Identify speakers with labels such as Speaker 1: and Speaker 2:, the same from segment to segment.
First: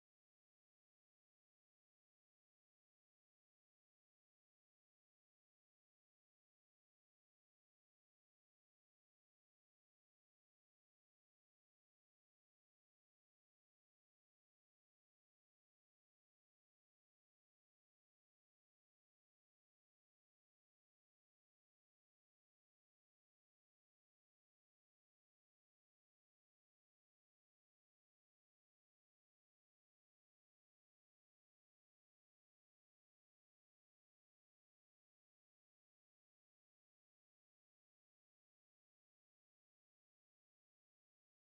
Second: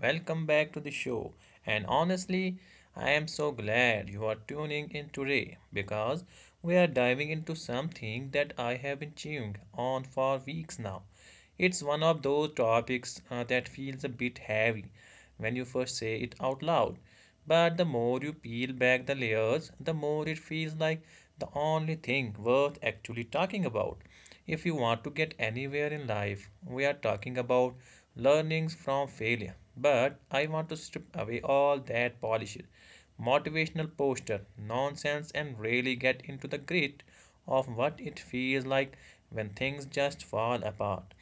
Speaker 1: Welcome back to the show. And honestly, I am so glad you are tuning in today because we are diving into something that I have been chewing on for weeks now. It's one of those topics that feels a bit heavy when you first say it out loud. But the more you peel back the layers, the more it feels like the only thing worth actually talking about. If you want to get anywhere in life, we are talking about learnings from failure. But I want to strip away all that polish motivational poster, nonsense, and really get into the grit of what it feels like when things just fall apart.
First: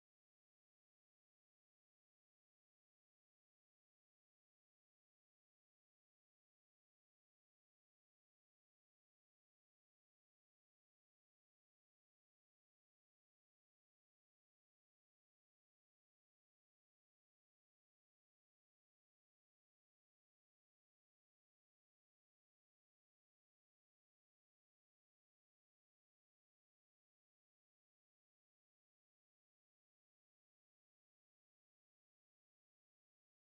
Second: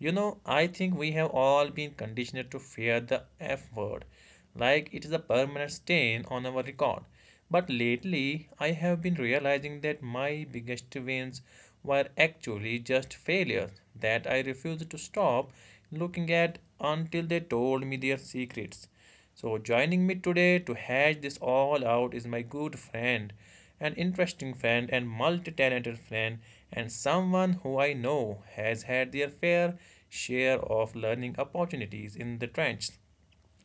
Speaker 1: You know, I think we have all been conditioned to fear the F word, like it is a permanent stain on our record. But lately, I have been realizing that my biggest wins were actually just failures that I refused to stop looking at until they told me their secrets. So, joining me today to hash this all out is my good friend, an interesting friend, and multi talented friend, and someone who I know has had their fair share of learning opportunities in the trenches.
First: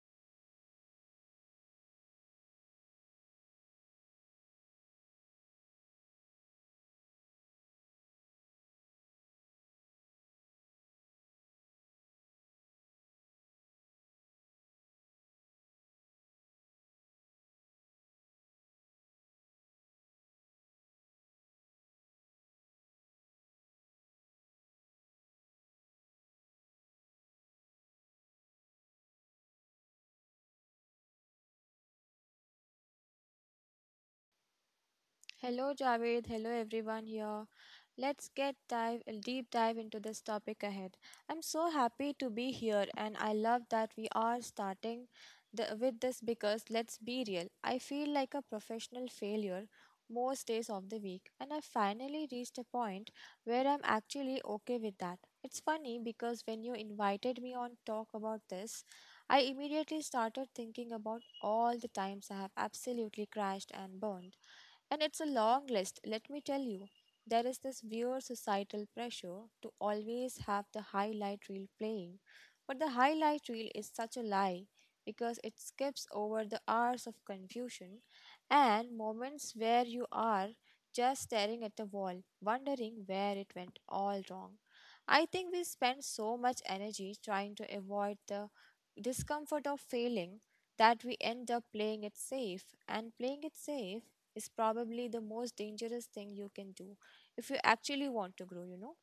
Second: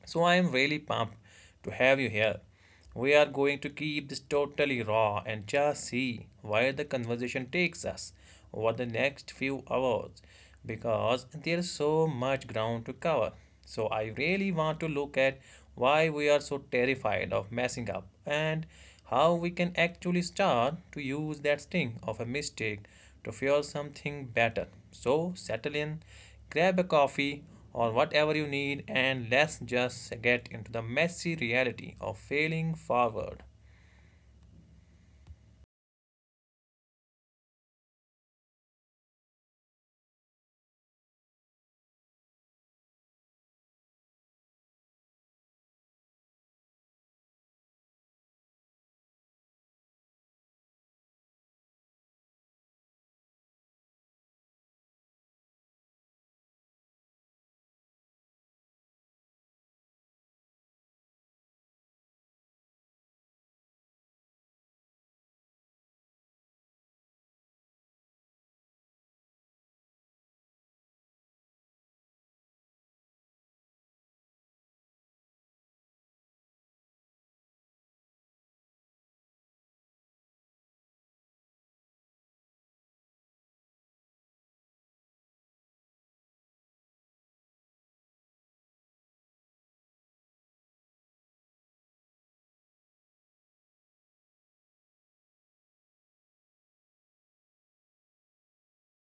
Speaker 1: So I am really pumped to have you here. We are going to keep this totally raw and just see where the conversation takes us over the next few hours because there is so much ground to cover. So I really want to look at why we are so terrified of messing up and how we can actually start to use that sting of a mistake to fuel something better. So settle in, grab a coffee or whatever you need, and let's just get into the messy reality of failing forward.
Speaker 2: Hello, Javed. Hello, everyone here. Let's get dive a deep dive into this topic ahead. I'm so happy to be here, and I love that we are starting with this, because let's be real. I feel like a professional failure most days of the week, and I finally reached a point where I'm actually okay with that. It's funny because when you invited me on talk about this, I immediately started thinking about all the times I have absolutely crashed and burned, and it's a long list, let me tell you. There is this weird societal pressure to always have the highlight reel playing. But the highlight reel is such a lie, because it skips over the hours of confusion and moments where you are just staring at the wall, wondering where it went all wrong. I think we spend so much energy trying to avoid the discomfort of failing that we end up playing it safe, and playing it safe is probably the most dangerous thing you can do if you actually want to grow.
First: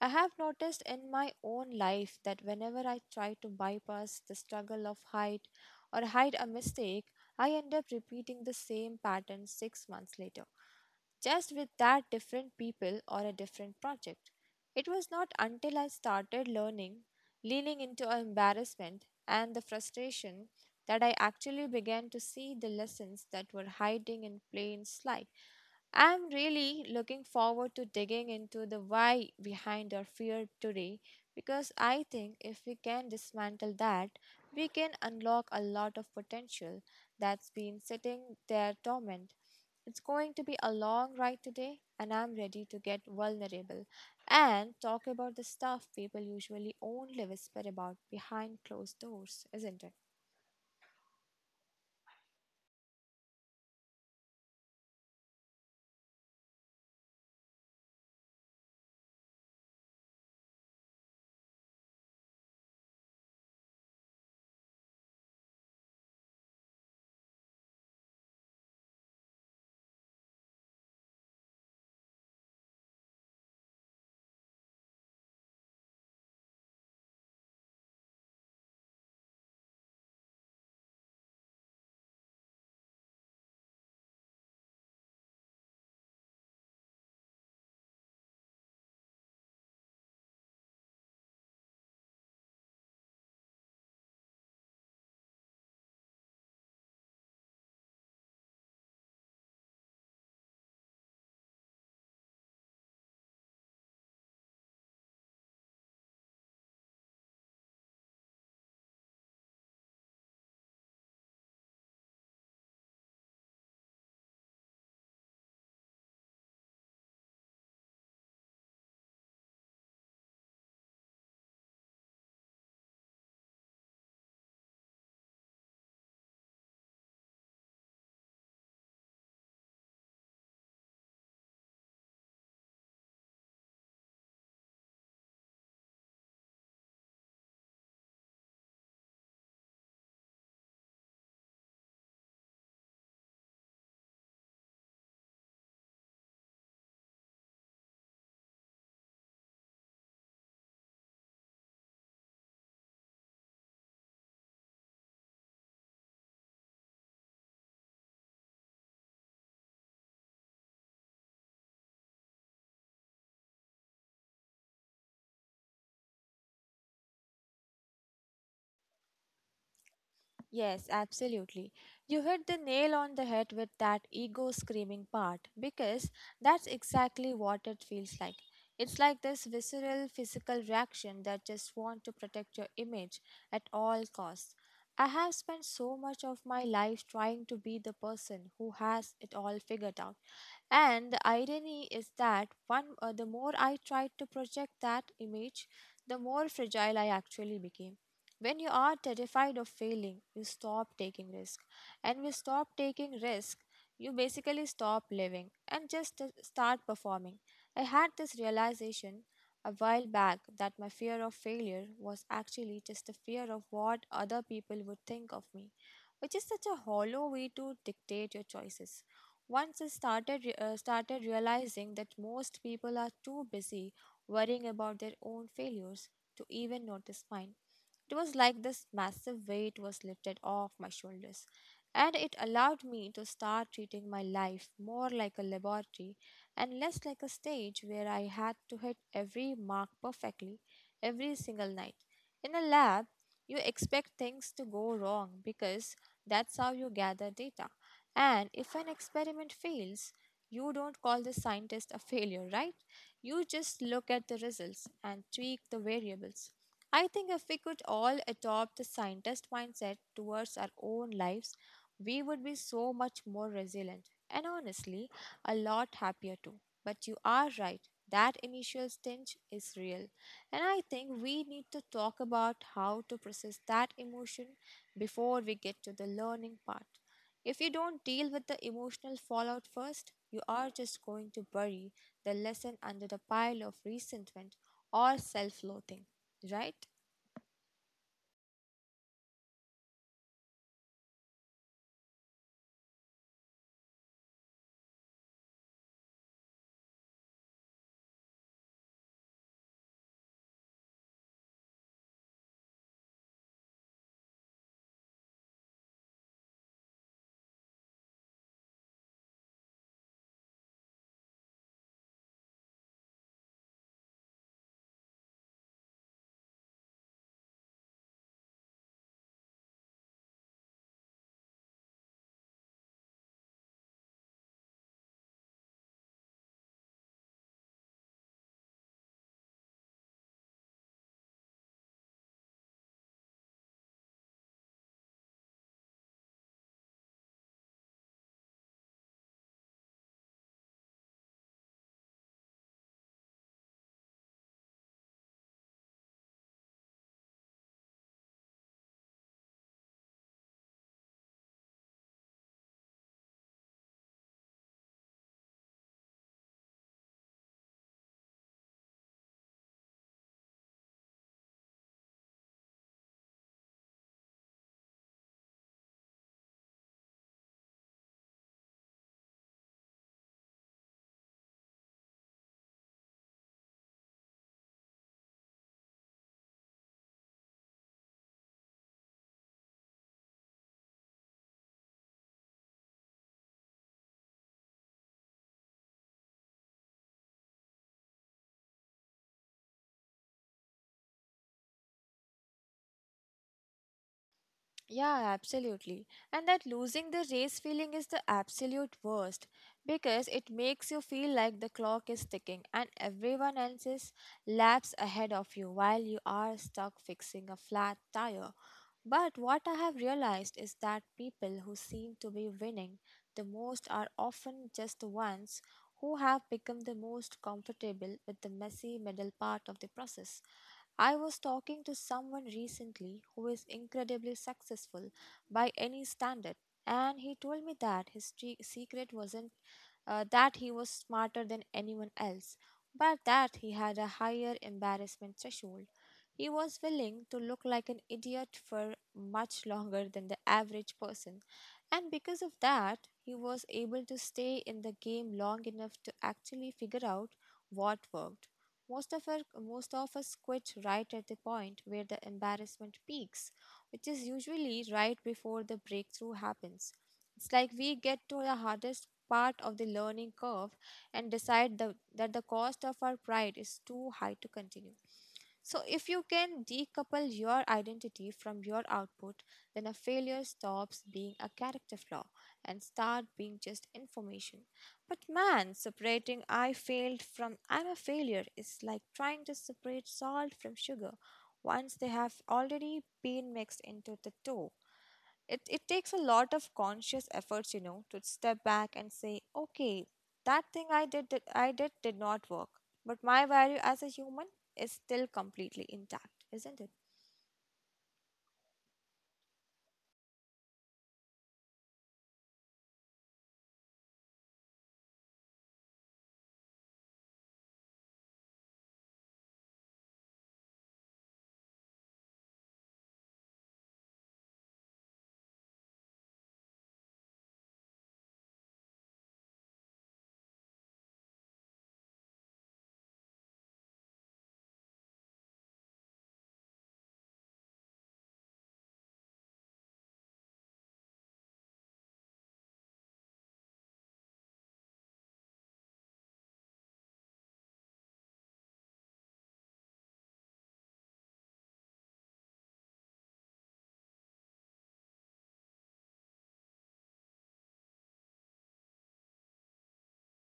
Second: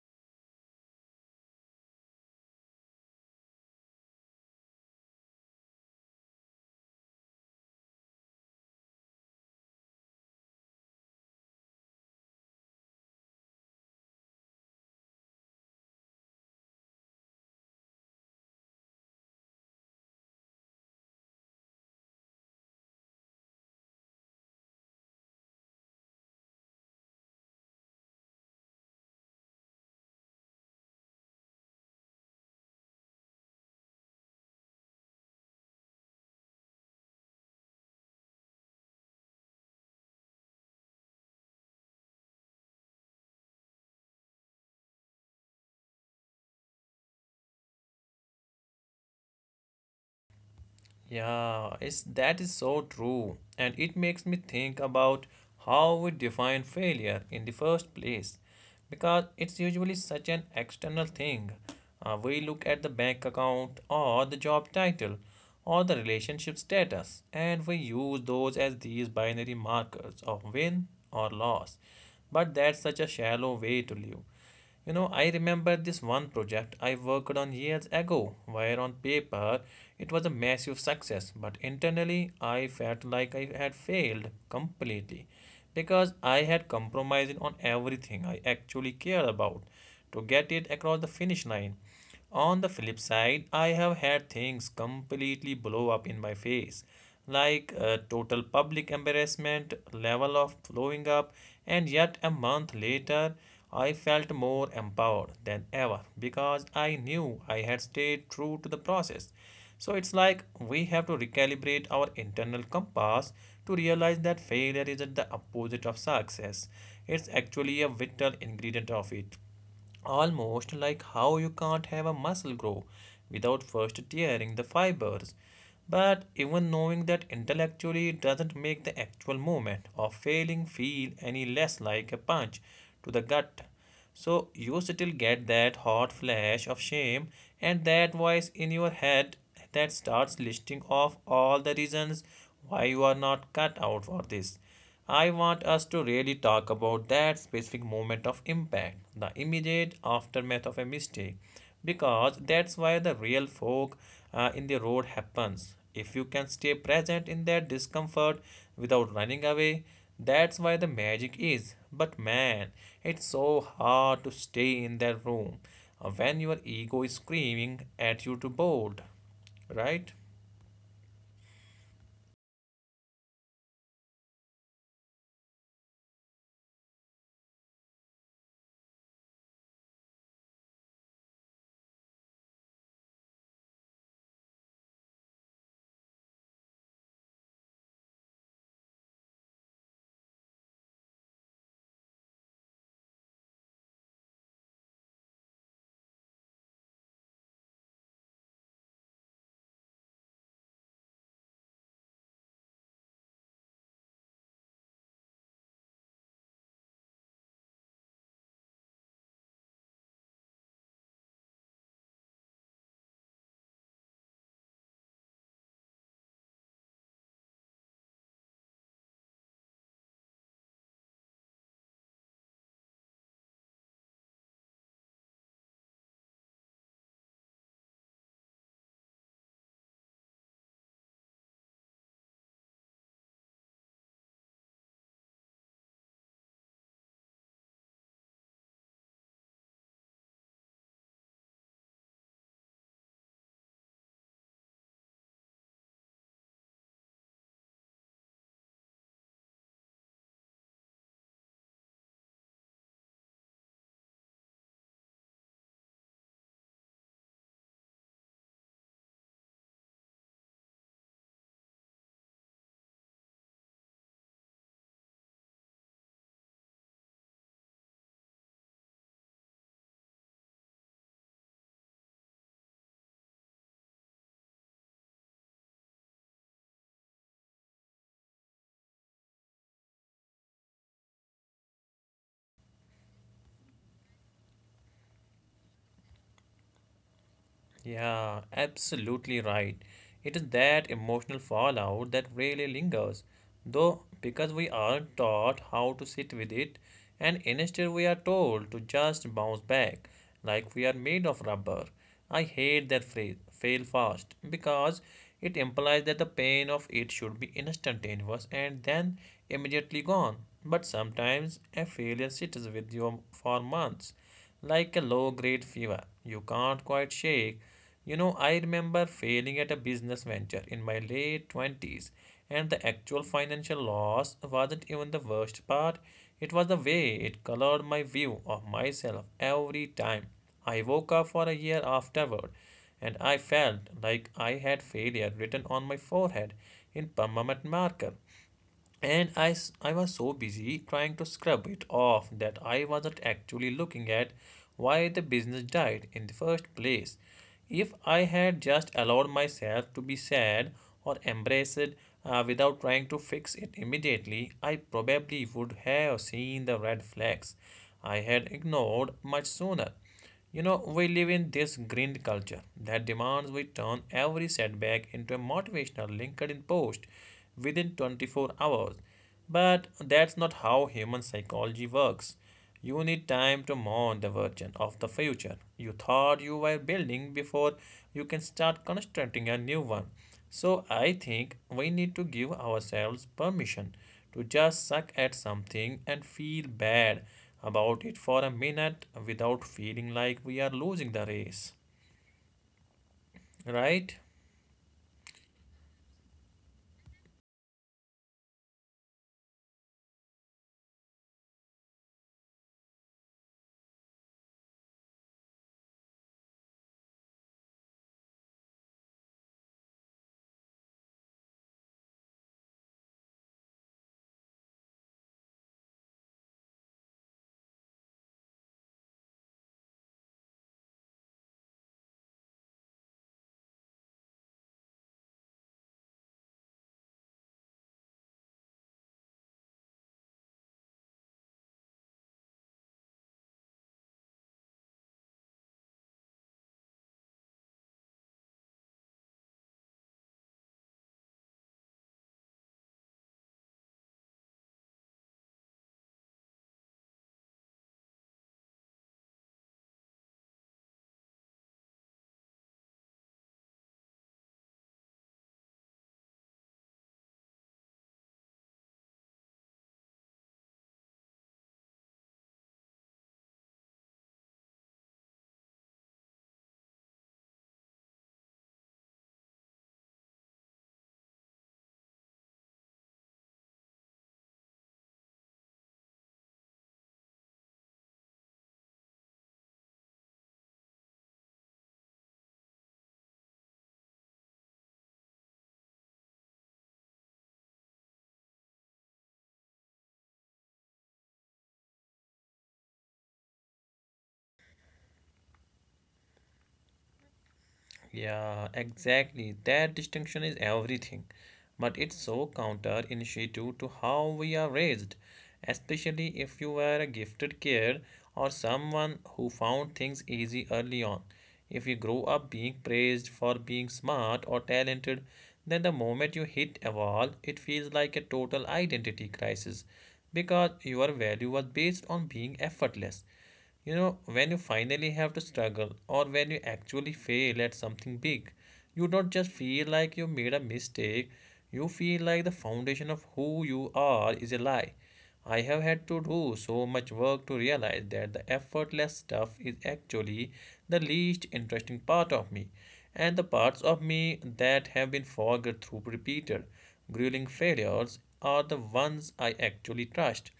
Speaker 2: I have noticed in my own life that whenever I try to bypass the struggle of height or hide a mistake, I end up repeating the same pattern 6 months later, just with that different people or a different project. It was not until I started learning, leaning into embarrassment and the frustration that I actually began to see the lessons that were hiding in plain sight. I'm really looking forward to digging into the why behind our fear today, because I think if we can dismantle that, we can unlock a lot of potential that's been sitting there dormant. It's going to be a long ride today, and I'm ready to get vulnerable and talk about the stuff people usually only whisper about behind closed doors, isn't it?
Speaker 1: Yeah, it's that is so true, and it makes me think about how we define failure in the first place, because it's usually such an external thing. We look at the bank account or the job title or the relationship status, and we use those as these binary markers of win or loss. But that's such a shallow way to live. You know, I remember this one project I worked on years ago, where on paper it was a massive success, but internally I felt like I had failed completely because I had compromised on everything I actually cared about to get it across the finish line. On the flip side, I have had things completely blow up in my face, like a total public embarrassment, level of blowing up, and yet a month later, I felt more empowered than ever because I knew I had stayed true to the process. So it's like we have to recalibrate our internal compass to realize that failure isn't the opposite of success, it's actually a vital ingredient of it. Almost like how you can't have a muscle grow without first tearing the fibers. But even knowing that intellectually doesn't make the actual moment of failing feel any less like a punch to the gut. So you still get that hot flash of shame and that voice in your head that starts listing off all the reasons why you are not cut out for this. I want us to really talk about that specific moment of impact, the immediate aftermath of a mistake, because that's why the real fork in the road happens. If you can stay present in that discomfort without running away, that's why the magic is. But man, it's so hard to stay in that room when your ego is screaming at you to bolt, right?
Speaker 2: Yes, absolutely. You hit the nail on the head with that ego screaming part, because that's exactly what it feels like. It's like this visceral physical reaction that just want to protect your image at all costs. I have spent so much of my life trying to be the person who has it all figured out. And the irony is that one the more I tried to project that image, the more fragile I actually became. When you are terrified of failing, you stop taking risk. And we stop taking risk, you basically stop living and just start performing. I had this realization a while back that my fear of failure was actually just a fear of what other people would think of me, which is such a hollow way to dictate your choices. Once I started realizing that most people are too busy worrying about their own failures to even notice mine. It was like this massive weight was lifted off my shoulders, and it allowed me to start treating my life more like a laboratory and less like a stage where I had to hit every mark perfectly every single night. In a lab, you expect things to go wrong because that's how you gather data. And if an experiment fails, you don't call the scientist a failure, right? You just look at the results and tweak the variables. I think if we could all adopt the scientist mindset towards our own lives, we would be so much more resilient and, honestly, a lot happier too. But you are right, that initial stinge is real. And I think we need to talk about how to process that emotion before we get to the learning part. If you don't deal with the emotional fallout first, you are just going to bury the lesson under the pile of resentment or self loathing, right?
Speaker 1: Yeah, absolutely right. It is that emotional fallout that really lingers, though, because we aren't taught how to sit with it, and instead we are told to just bounce back like we are made of rubber. I hate that phrase, fail fast, because it implies that the pain of it should be instantaneous and then immediately gone. But sometimes a failure sits with you for months like a low grade fever you can't quite shake. You know, I remember failing at a business venture in my late 20s, and the actual financial loss wasn't even the worst part. It was the way it colored my view of myself every time. I woke up for a year afterward, and I felt like I had failure written on my forehead in permanent marker, and I was so busy trying to scrub it off that I wasn't actually looking at why the business died in the first place. If I had just allowed myself to be sad or embrace it without trying to fix it immediately, I probably would have seen the red flags I had ignored much sooner. You know, we live in this grind culture that demands we turn every setback into a motivational LinkedIn post within 24 hours. But that's not how human psychology works. You need time to mourn the version of the future you thought you were building before you can start constructing a new one. So I think we need to give ourselves permission to just suck at something and feel bad about it for a minute without feeling like we are losing the race, right?
Speaker 2: Yeah, absolutely. And that losing the race feeling is the absolute worst, because it makes you feel like the clock is ticking and everyone else is laps ahead of you while you are stuck fixing a flat tire. But what I have realized is that people who seem to be winning the most are often just the ones who have become the most comfortable with the messy middle part of the process. I was talking to someone recently who is incredibly successful by any standard, and he told me that his secret wasn't that he was smarter than anyone else, but that he had a higher embarrassment threshold. He was willing to look like an idiot for much longer than the average person, and because of that, he was able to stay in the game long enough to actually figure out what worked. Most of us quit right at the point where the embarrassment peaks, which is usually right before the breakthrough happens. It's like we get to the hardest part of the learning curve and decide that the cost of our pride is too high to continue. So, if you can decouple your identity from your output, then a failure stops being a character flaw and start being just information. But man, separating I failed from I'm a failure is like trying to separate salt from sugar once they have already been mixed into the dough. It takes a lot of conscious efforts, to step back and say, okay, that thing I did, did not work, but my value as a human is still completely intact, isn't it?
Speaker 1: Yeah, exactly. That distinction is everything. But it's so counterintuitive to how we are raised, especially if you were a gifted kid or someone who found things easy early on. If you grow up being praised for being smart or talented, then the moment you hit a wall, it feels like a total identity crisis because your value was based on being effortless. You know, when you finally have to struggle or when you actually fail at something big, you don't just feel like you made a mistake, you feel like the foundation of who you are is a lie. I have had to do so much work to realize that the effortless stuff is actually the least interesting part of me, and the parts of me that have been forged through repeated, grueling failures are the ones I actually trust.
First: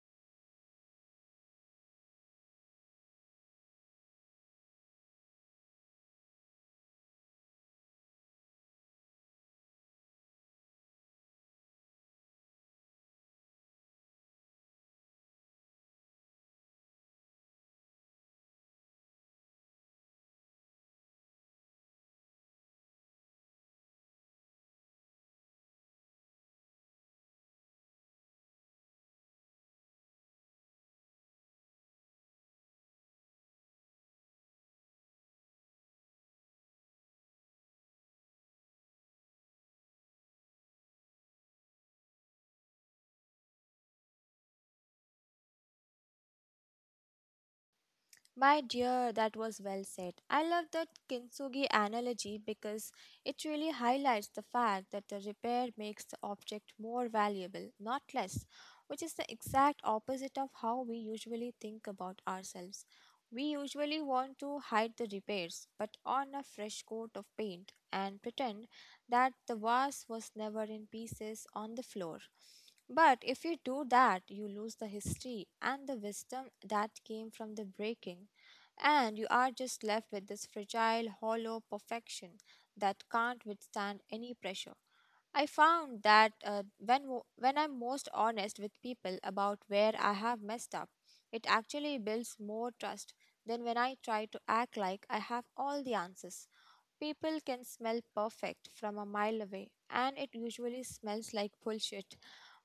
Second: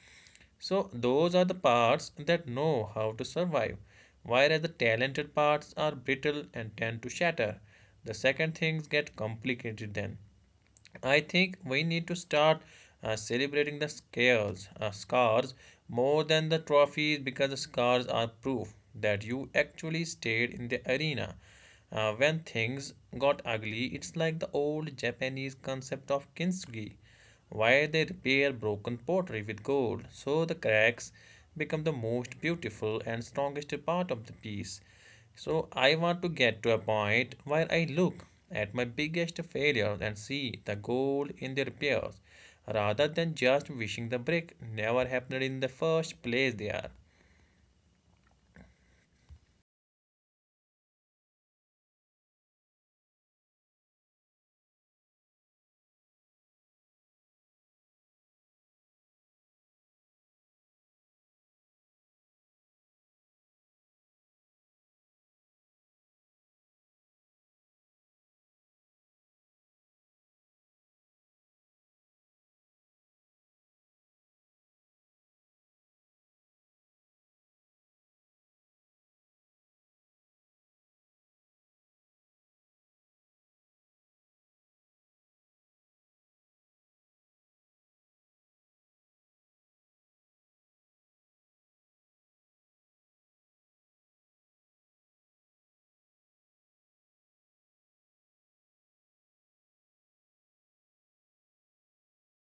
Speaker 1: So those are the parts that know how to survive, whereas the talented parts are brittle and tend to shatter the second things get complicated then. I think we need to start celebrating the scars, scars more than the trophies, because the scars are proof that you actually stayed in the arena when things got ugly. It's like the old Japanese concept of kintsugi, why they repair broken pottery with gold, so the cracks become the most beautiful and strongest part of the piece. So I want to get to a point where I look at my biggest failures and see the gold in the repairs, rather than just wishing the break never happened in the first place there.
Speaker 2: My dear, that was well said. I love that kintsugi analogy because it really highlights the fact that the repair makes the object more valuable, not less, which is the exact opposite of how we usually think about ourselves. We usually want to hide the repairs, but on a fresh coat of paint and pretend that the vase was never in pieces on the floor. But if you do that, you lose the history and the wisdom that came from the breaking, and you are just left with this fragile, hollow perfection that can't withstand any pressure. I found that when I'm most honest with people about where I have messed up, it actually builds more trust than when I try to act like I have all the answers. People can smell perfect from a mile away, and it usually smells like bullshit.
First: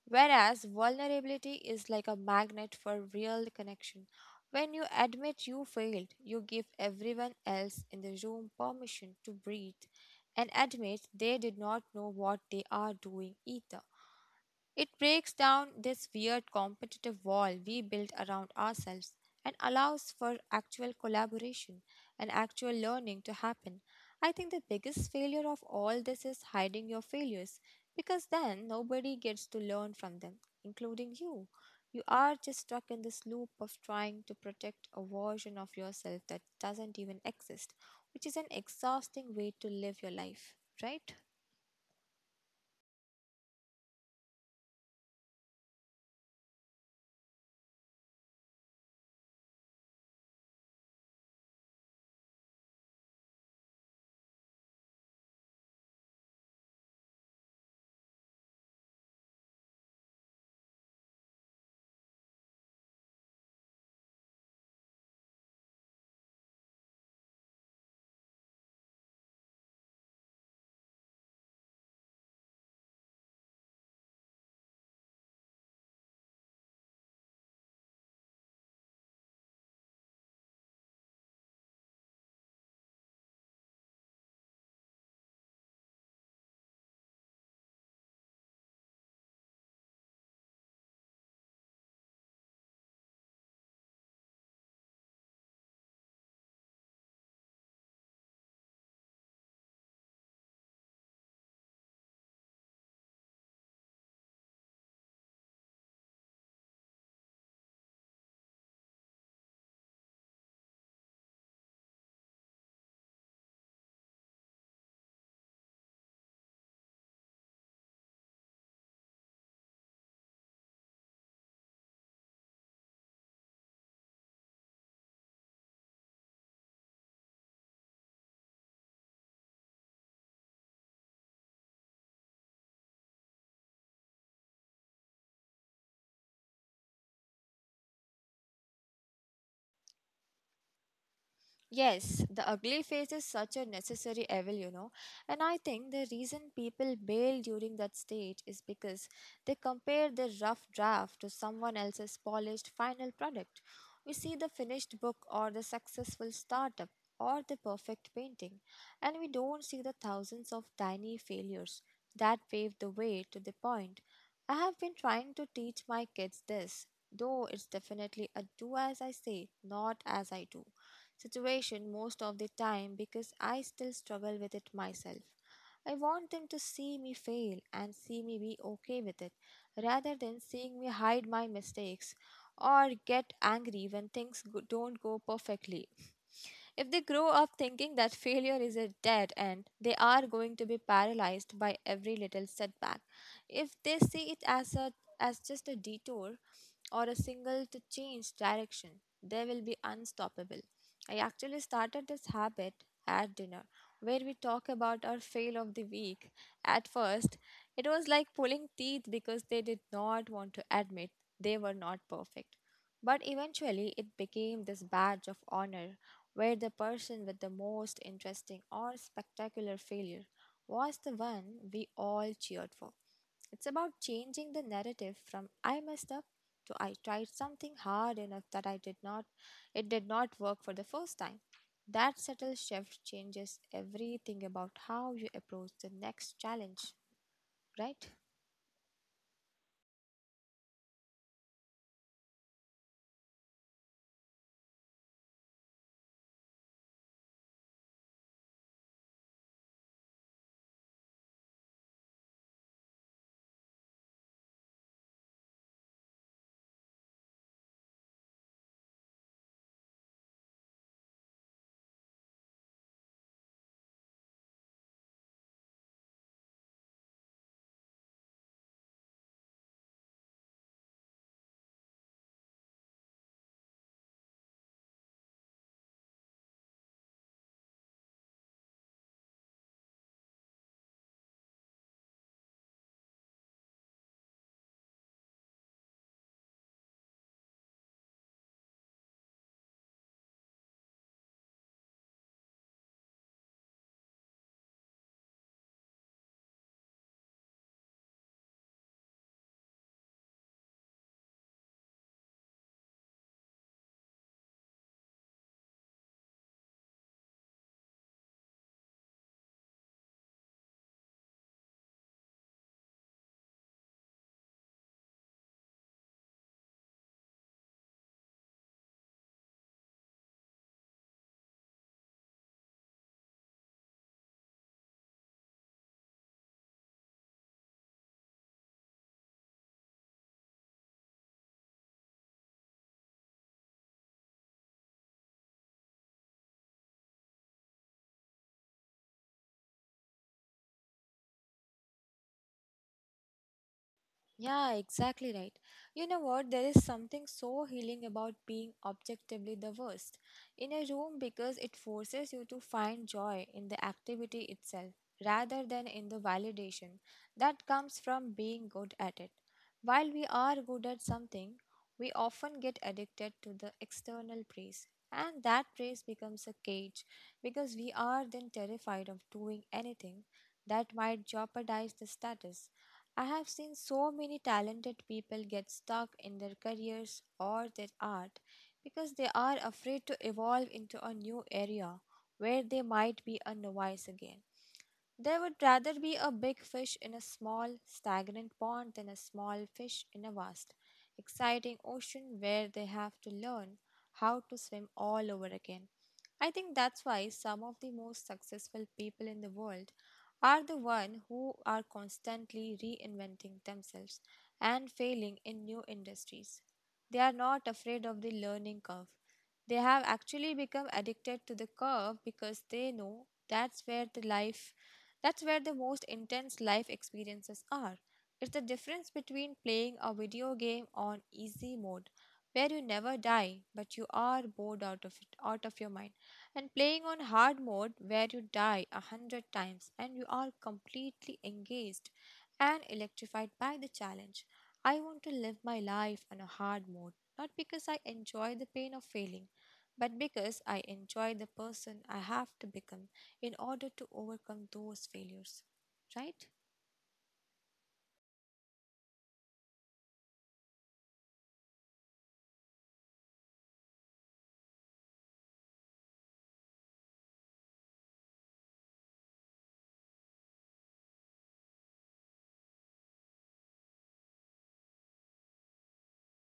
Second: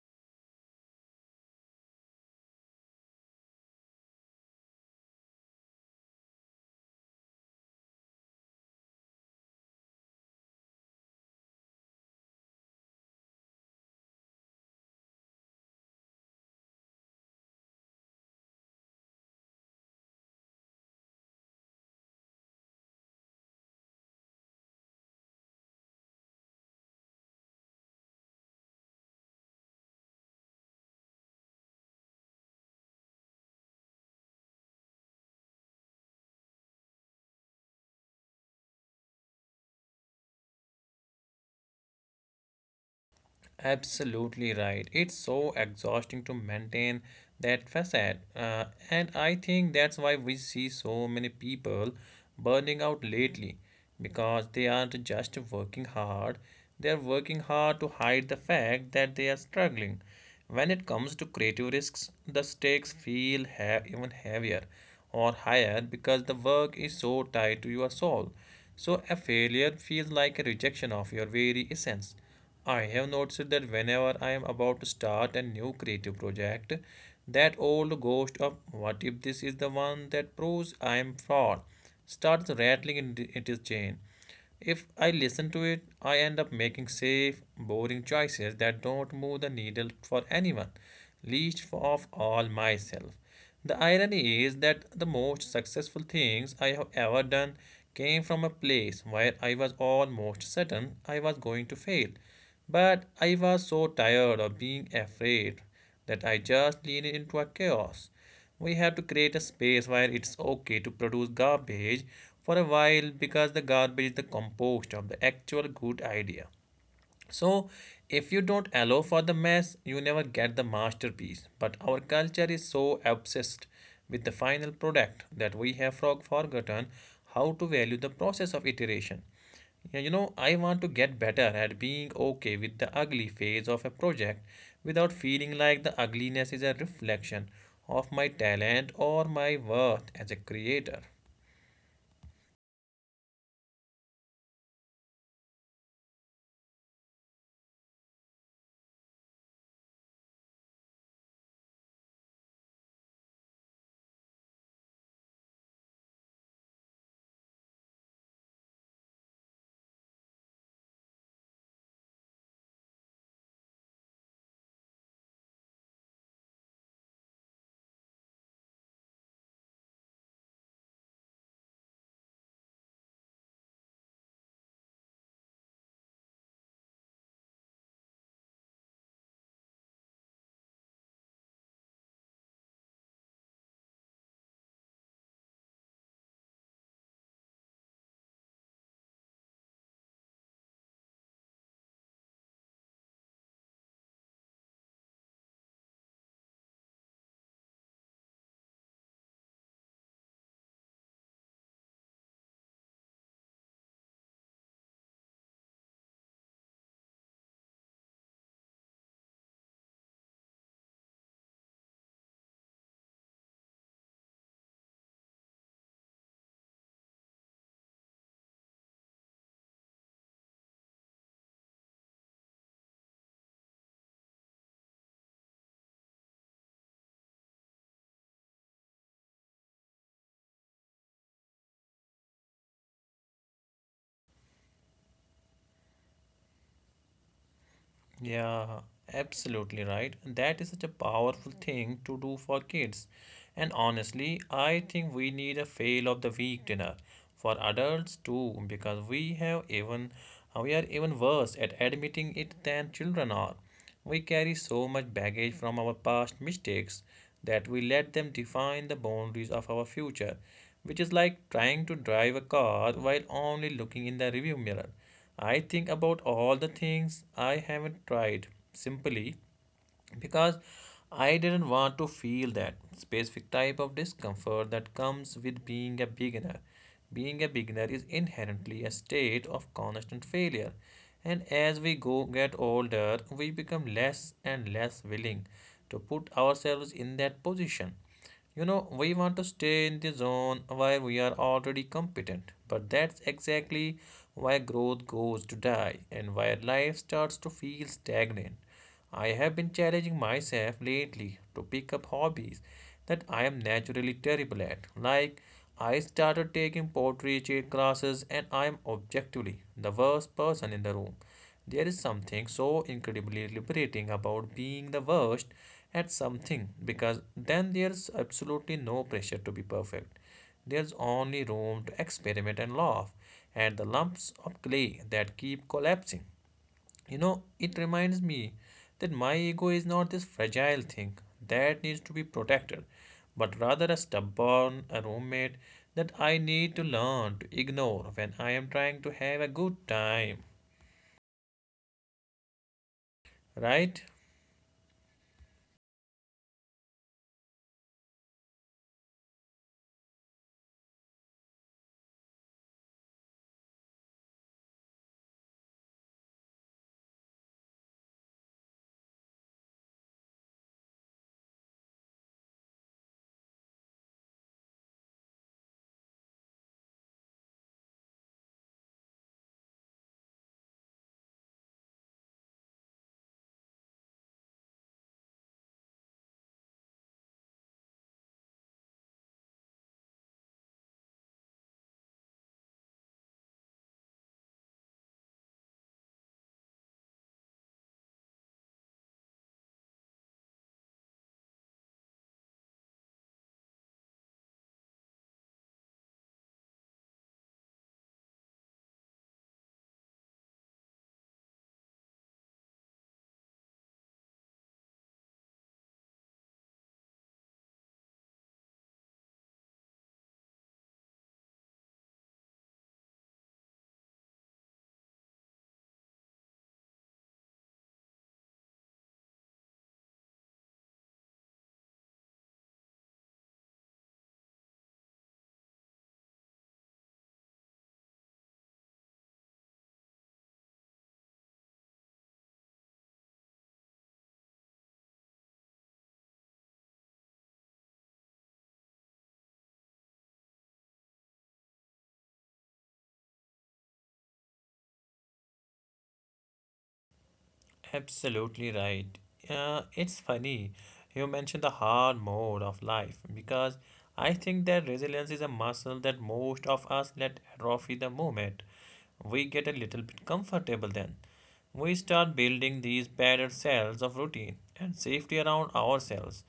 Speaker 2: Whereas vulnerability is like a magnet for real connection. When you admit you failed, you give everyone else in the room permission to breathe and admit they did not know what they are doing either. It breaks down this weird competitive wall we built around ourselves and allows for actual collaboration and actual learning to happen. I think the biggest failure of all this is hiding your failures, because then nobody gets to learn from them, including you. You are just stuck in this loop of trying to protect a version of yourself that doesn't even exist, which is an exhausting way to live your life, right?
Speaker 1: Absolutely right. It's so exhausting to maintain that facade. And I think that's why we see so many people burning out lately, because they aren't just working hard, they're working hard to hide the fact that they are struggling. When it comes to creative risks, the stakes feel even heavier or higher because the work is so tied to your soul. So a failure feels like a rejection of your very essence. I have noticed that whenever I am about to start a new creative project, that old ghost of what if this is the one that proves I am fraud starts rattling in its chain. If I listen to it, I end up making safe, boring choices that don't move the needle for anyone, least of all myself. The irony is that the most successful things I have ever done came from a place where I was almost certain I was going to fail. But I was so tired of being afraid that I just leaned into a chaos. We have to create a space where it's okay to produce garbage for a while because the garbage is the compost of the actual good idea. So, if you don't allow for the mess, you never get the masterpiece. But our culture is so obsessed with the final product that we have forgotten how to value the process of iteration. Yeah. You know, I want to get better at being okay with the ugly phase of a project without feeling like the ugliness is a reflection of my talent or my worth as a creator.
Speaker 2: Yes, the ugly phase is such a necessary evil. And I think the reason people bail during that stage is because they compare their rough draft to someone else's polished final product. We see the finished book or the successful startup or the perfect painting, and we don't see the thousands of tiny failures that paved the way to the point. I have been trying to teach my kids this, though it's definitely a do as I say, not as I do situation most of the time because I still struggle with it myself. I want them to see me fail and see me be okay with it rather than seeing me hide my mistakes or get angry when things don't go perfectly. If they grow up thinking that failure is a dead end, they are going to be paralyzed by every little setback. If they see it as a as just a detour or a single to change direction, they will be unstoppable. I actually started this habit at dinner where we talk about our fail of the week. At first, it was like pulling teeth because they did not want to admit they were not perfect. But eventually, it became this badge of honor where the person with the most interesting or spectacular failure was the one we all cheered for. It's about changing the narrative from I messed up to I tried something hard enough that I did not it did not work for the first time. That subtle shift changes everything about how you approach the next challenge, right?
Speaker 1: Yeah, absolutely right. And that is such a powerful thing to do for kids. And honestly, I think we need a fail of the week dinner for adults too, because we have even we are even worse at admitting it than children are. We carry so much baggage from our past mistakes that we let them define the boundaries of our future, which is like trying to drive a car while only looking in the rearview mirror. I think about all the things I haven't tried simply because I didn't want to feel that specific type of discomfort that comes with being a beginner. Being a beginner is inherently a state of constant failure, and as we go get older, we become less and less willing to put ourselves in that position. You know, we want to stay in the zone where we are already competent, but that's exactly why growth goes to die and where life starts to feel stagnant. I have been challenging myself lately to pick up hobbies that I am naturally terrible at. Like, I started taking portrait classes and I am objectively the worst person in the room. There is something so incredibly liberating about being the worst at something because then there's absolutely no pressure to be perfect. There's only room to experiment and laugh at the lumps of clay that keep collapsing. You know, it reminds me that my ego is not this fragile thing that needs to be protected, but rather a stubborn a roommate that I need to learn to ignore when I am trying to have a good time, right?
Speaker 2: Yeah, exactly right. You know what? There is something so healing about being objectively the worst in a room because it forces you to find joy in the activity itself rather than in the validation that comes from being good at it. While we are good at something, we often get addicted to the external praise, and that praise becomes a cage because we are then terrified of doing anything that might jeopardize the status. I have seen so many talented people get stuck in their careers or their art because they are afraid to evolve into a new area where they might be a novice again. They would rather be a big fish in a small, stagnant pond than a small fish in a vast, exciting ocean where they have to learn how to swim all over again. I think that's why some of the most successful people in the world are the one who are constantly reinventing themselves and failing in new industries. They are not afraid of the learning curve. They have actually become addicted to the curve because they know that's where the most intense life experiences are. It's the difference between playing a video game on easy mode where you never die but you are bored out of your mind, and playing on hard mode where you die a hundred times and you are completely engaged and electrified by the challenge. I want to live my life on a hard mode, not because I enjoy the pain of failing, but because I enjoy the person I have to become in order to overcome those failures, right?
Speaker 1: Absolutely right. It's funny you mentioned the hard mode of life because I think that resilience is a muscle that most of us let atrophy the moment we get a little bit comfortable then. We start building these battered cells of routine and safety around ourselves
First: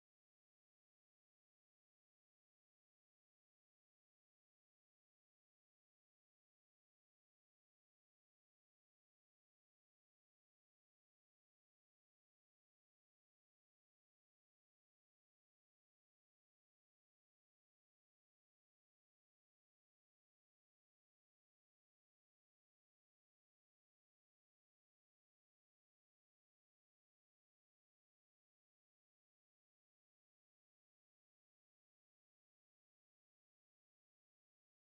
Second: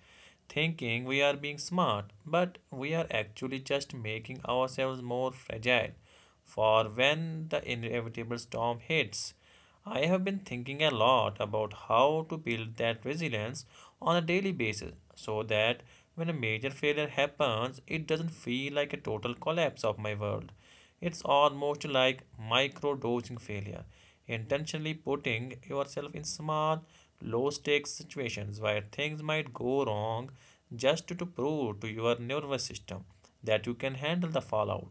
Speaker 1: thinking we are being smart, but we are actually just making ourselves more fragile for when the inevitable storm hits. I have been thinking a lot about how to build that resilience on a daily basis so that when a major failure happens, it doesn't feel like a total collapse of my world. It's almost like micro dosing failure, intentionally putting yourself in small, low stakes situations where things might go wrong just to prove to your nervous system that you can handle the fallout.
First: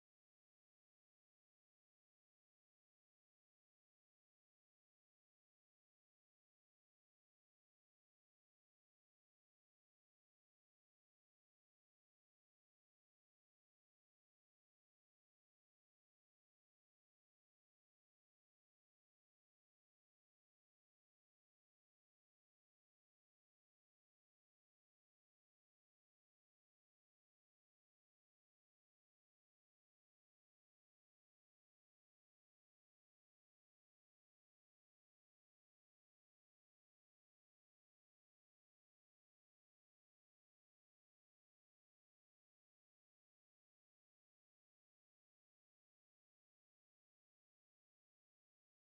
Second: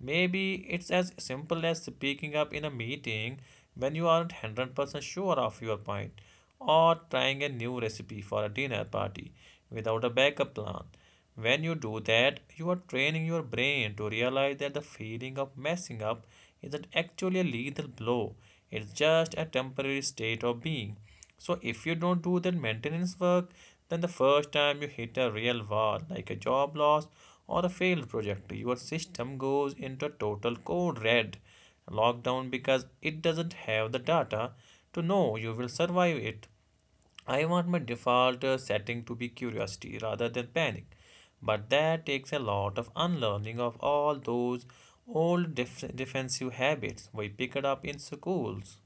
Speaker 1: Maybe it's as simple as speaking up in a meeting when you aren't 100% sure of your point, or trying a new recipe for a dinner party without a backup plan. When you do that, you are training your brain to realize that the feeling of messing up isn't actually a lethal blow, it's just a temporary state of being. So, if you don't do that maintenance work, then the first time you hit a real wall, like a job loss or a failed project, your system goes into a total code red lockdown because it doesn't have the data to know you will survive it. I want my default setting to be curiosity rather than panic. But that takes a lot of unlearning of all those old defensive habits we picked up in schools.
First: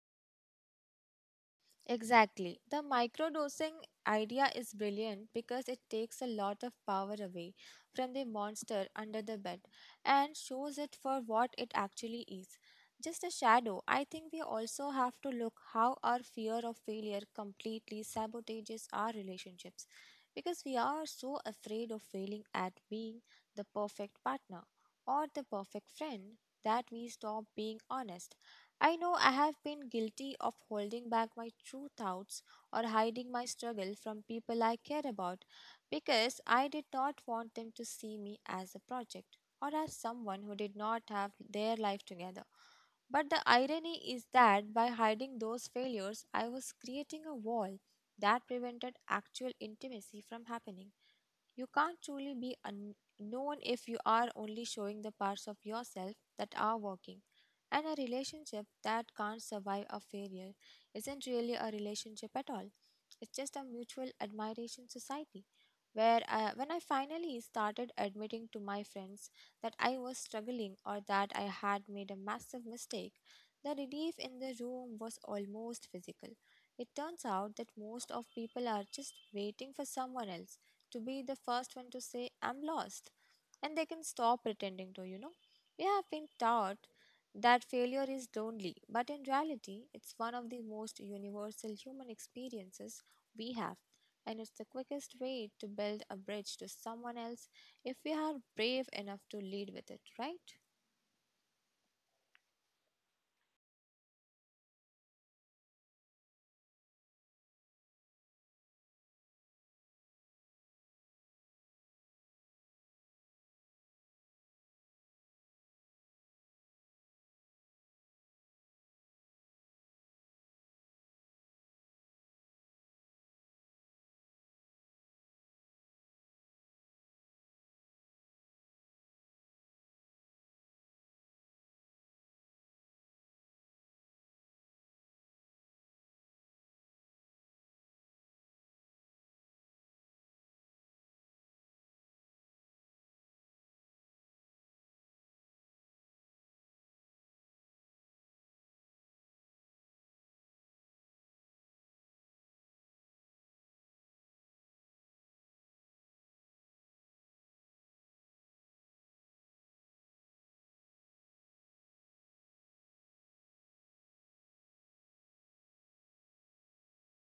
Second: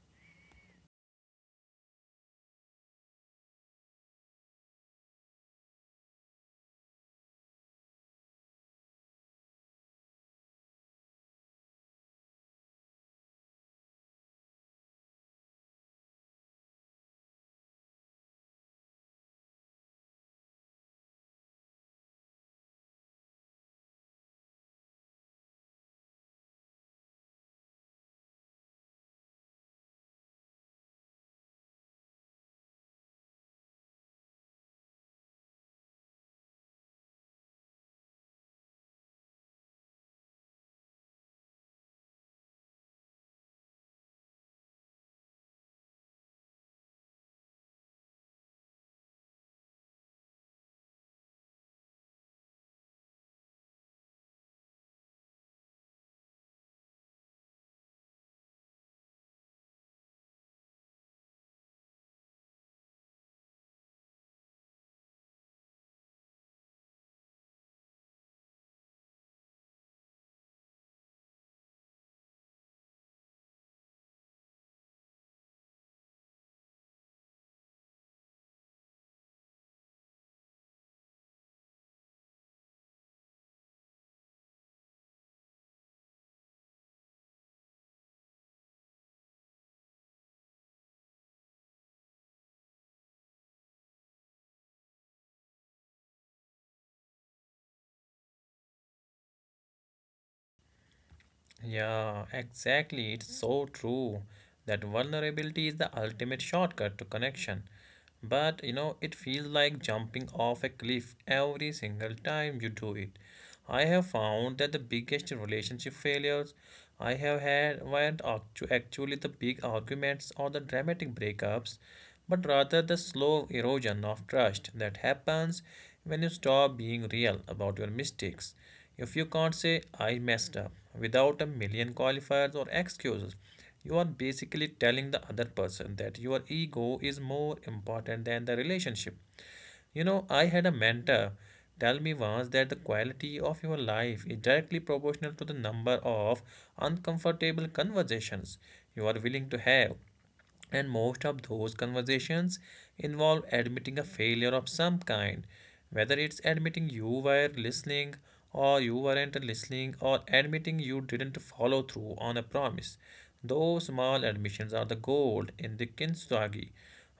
Speaker 2: Exactly. The microdosing idea is brilliant because it takes a lot of power away from the monster under the bed and shows it for what it actually is. Just a shadow. I think we also have to look how our fear of failure completely sabotages our relationships because we are so afraid of failing at being the perfect partner or the perfect friend that we stop being honest. I know I have been guilty of holding back my true thoughts or hiding my struggle from people I care about because I did not want them to see me as a project or as someone who did not have their life together. But the irony is that by hiding those failures, I was creating a wall that prevented actual intimacy from happening. You can't truly be unknown if you are only showing the parts of yourself that are working. And a relationship that can't survive a failure isn't really a relationship at all. It's just a mutual admiration society. When I finally started admitting to my friends that I was struggling or that I had made a massive mistake, the relief in the room was almost physical. It turns out that most of people are just waiting for someone else to be the first one to say, "I'm lost." And they can stop pretending to, you know. We have been taught that failure is lonely, but in reality, it's one of the most universal human experiences we have. And it's the quickest way to build a bridge to someone else if we are brave enough to lead with it, right?
Speaker 1: Yeah, exactly. It's so true that vulnerability is the ultimate shortcut to connection. But you know, it feels like jumping off a cliff every single time you do it. I have found that the biggest relationship failures I have had weren't actually the big arguments or the dramatic breakups, but rather the slow erosion of trust that happens when you stop being real about your mistakes. If you can't say I messed up without a million qualifiers or excuses, you are basically telling the other person that your ego is more important than the relationship. You know, I had a mentor tell me once that the quality of your life is directly proportional to the number of uncomfortable conversations you are willing to have. And most of those conversations involve admitting a failure of some kind, whether it's admitting you were listening or you weren't listening, or admitting you didn't follow through on a promise. Those small admissions are the gold in the Kintsugi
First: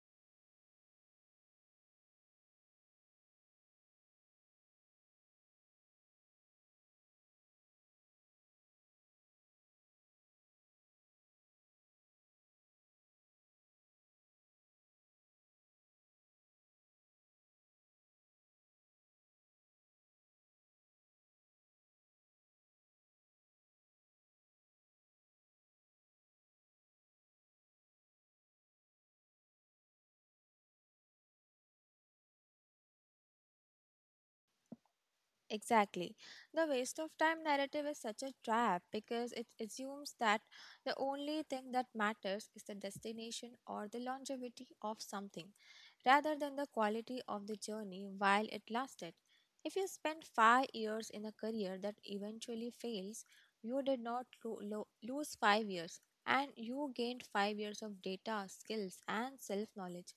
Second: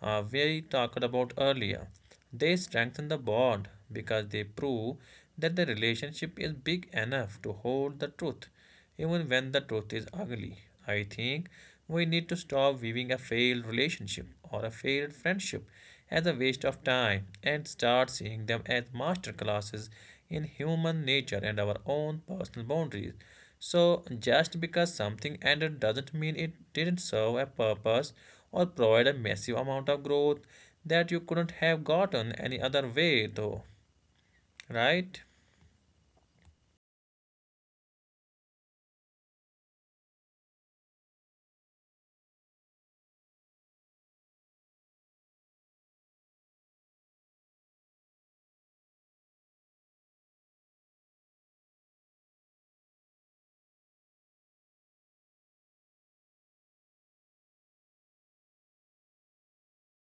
Speaker 1: we talked about earlier. They strengthen the bond because they prove that the relationship is big enough to hold the truth, even when the truth is ugly. I think we need to stop viewing a failed relationship or a failed friendship as a waste of time and start seeing them as master classes in human nature and our own personal boundaries. So, just because something ended doesn't mean it didn't serve a purpose or provide a massive amount of growth that you couldn't have gotten any other way, though, right?
Speaker 2: Exactly. The waste of time narrative is such a trap because it assumes that the only thing that matters is the destination or the longevity of something, rather than the quality of the journey while it lasted. If you spend 5 years in a career that eventually fails, you did not lose 5 years, and you gained 5 years of data, skills, and self knowledge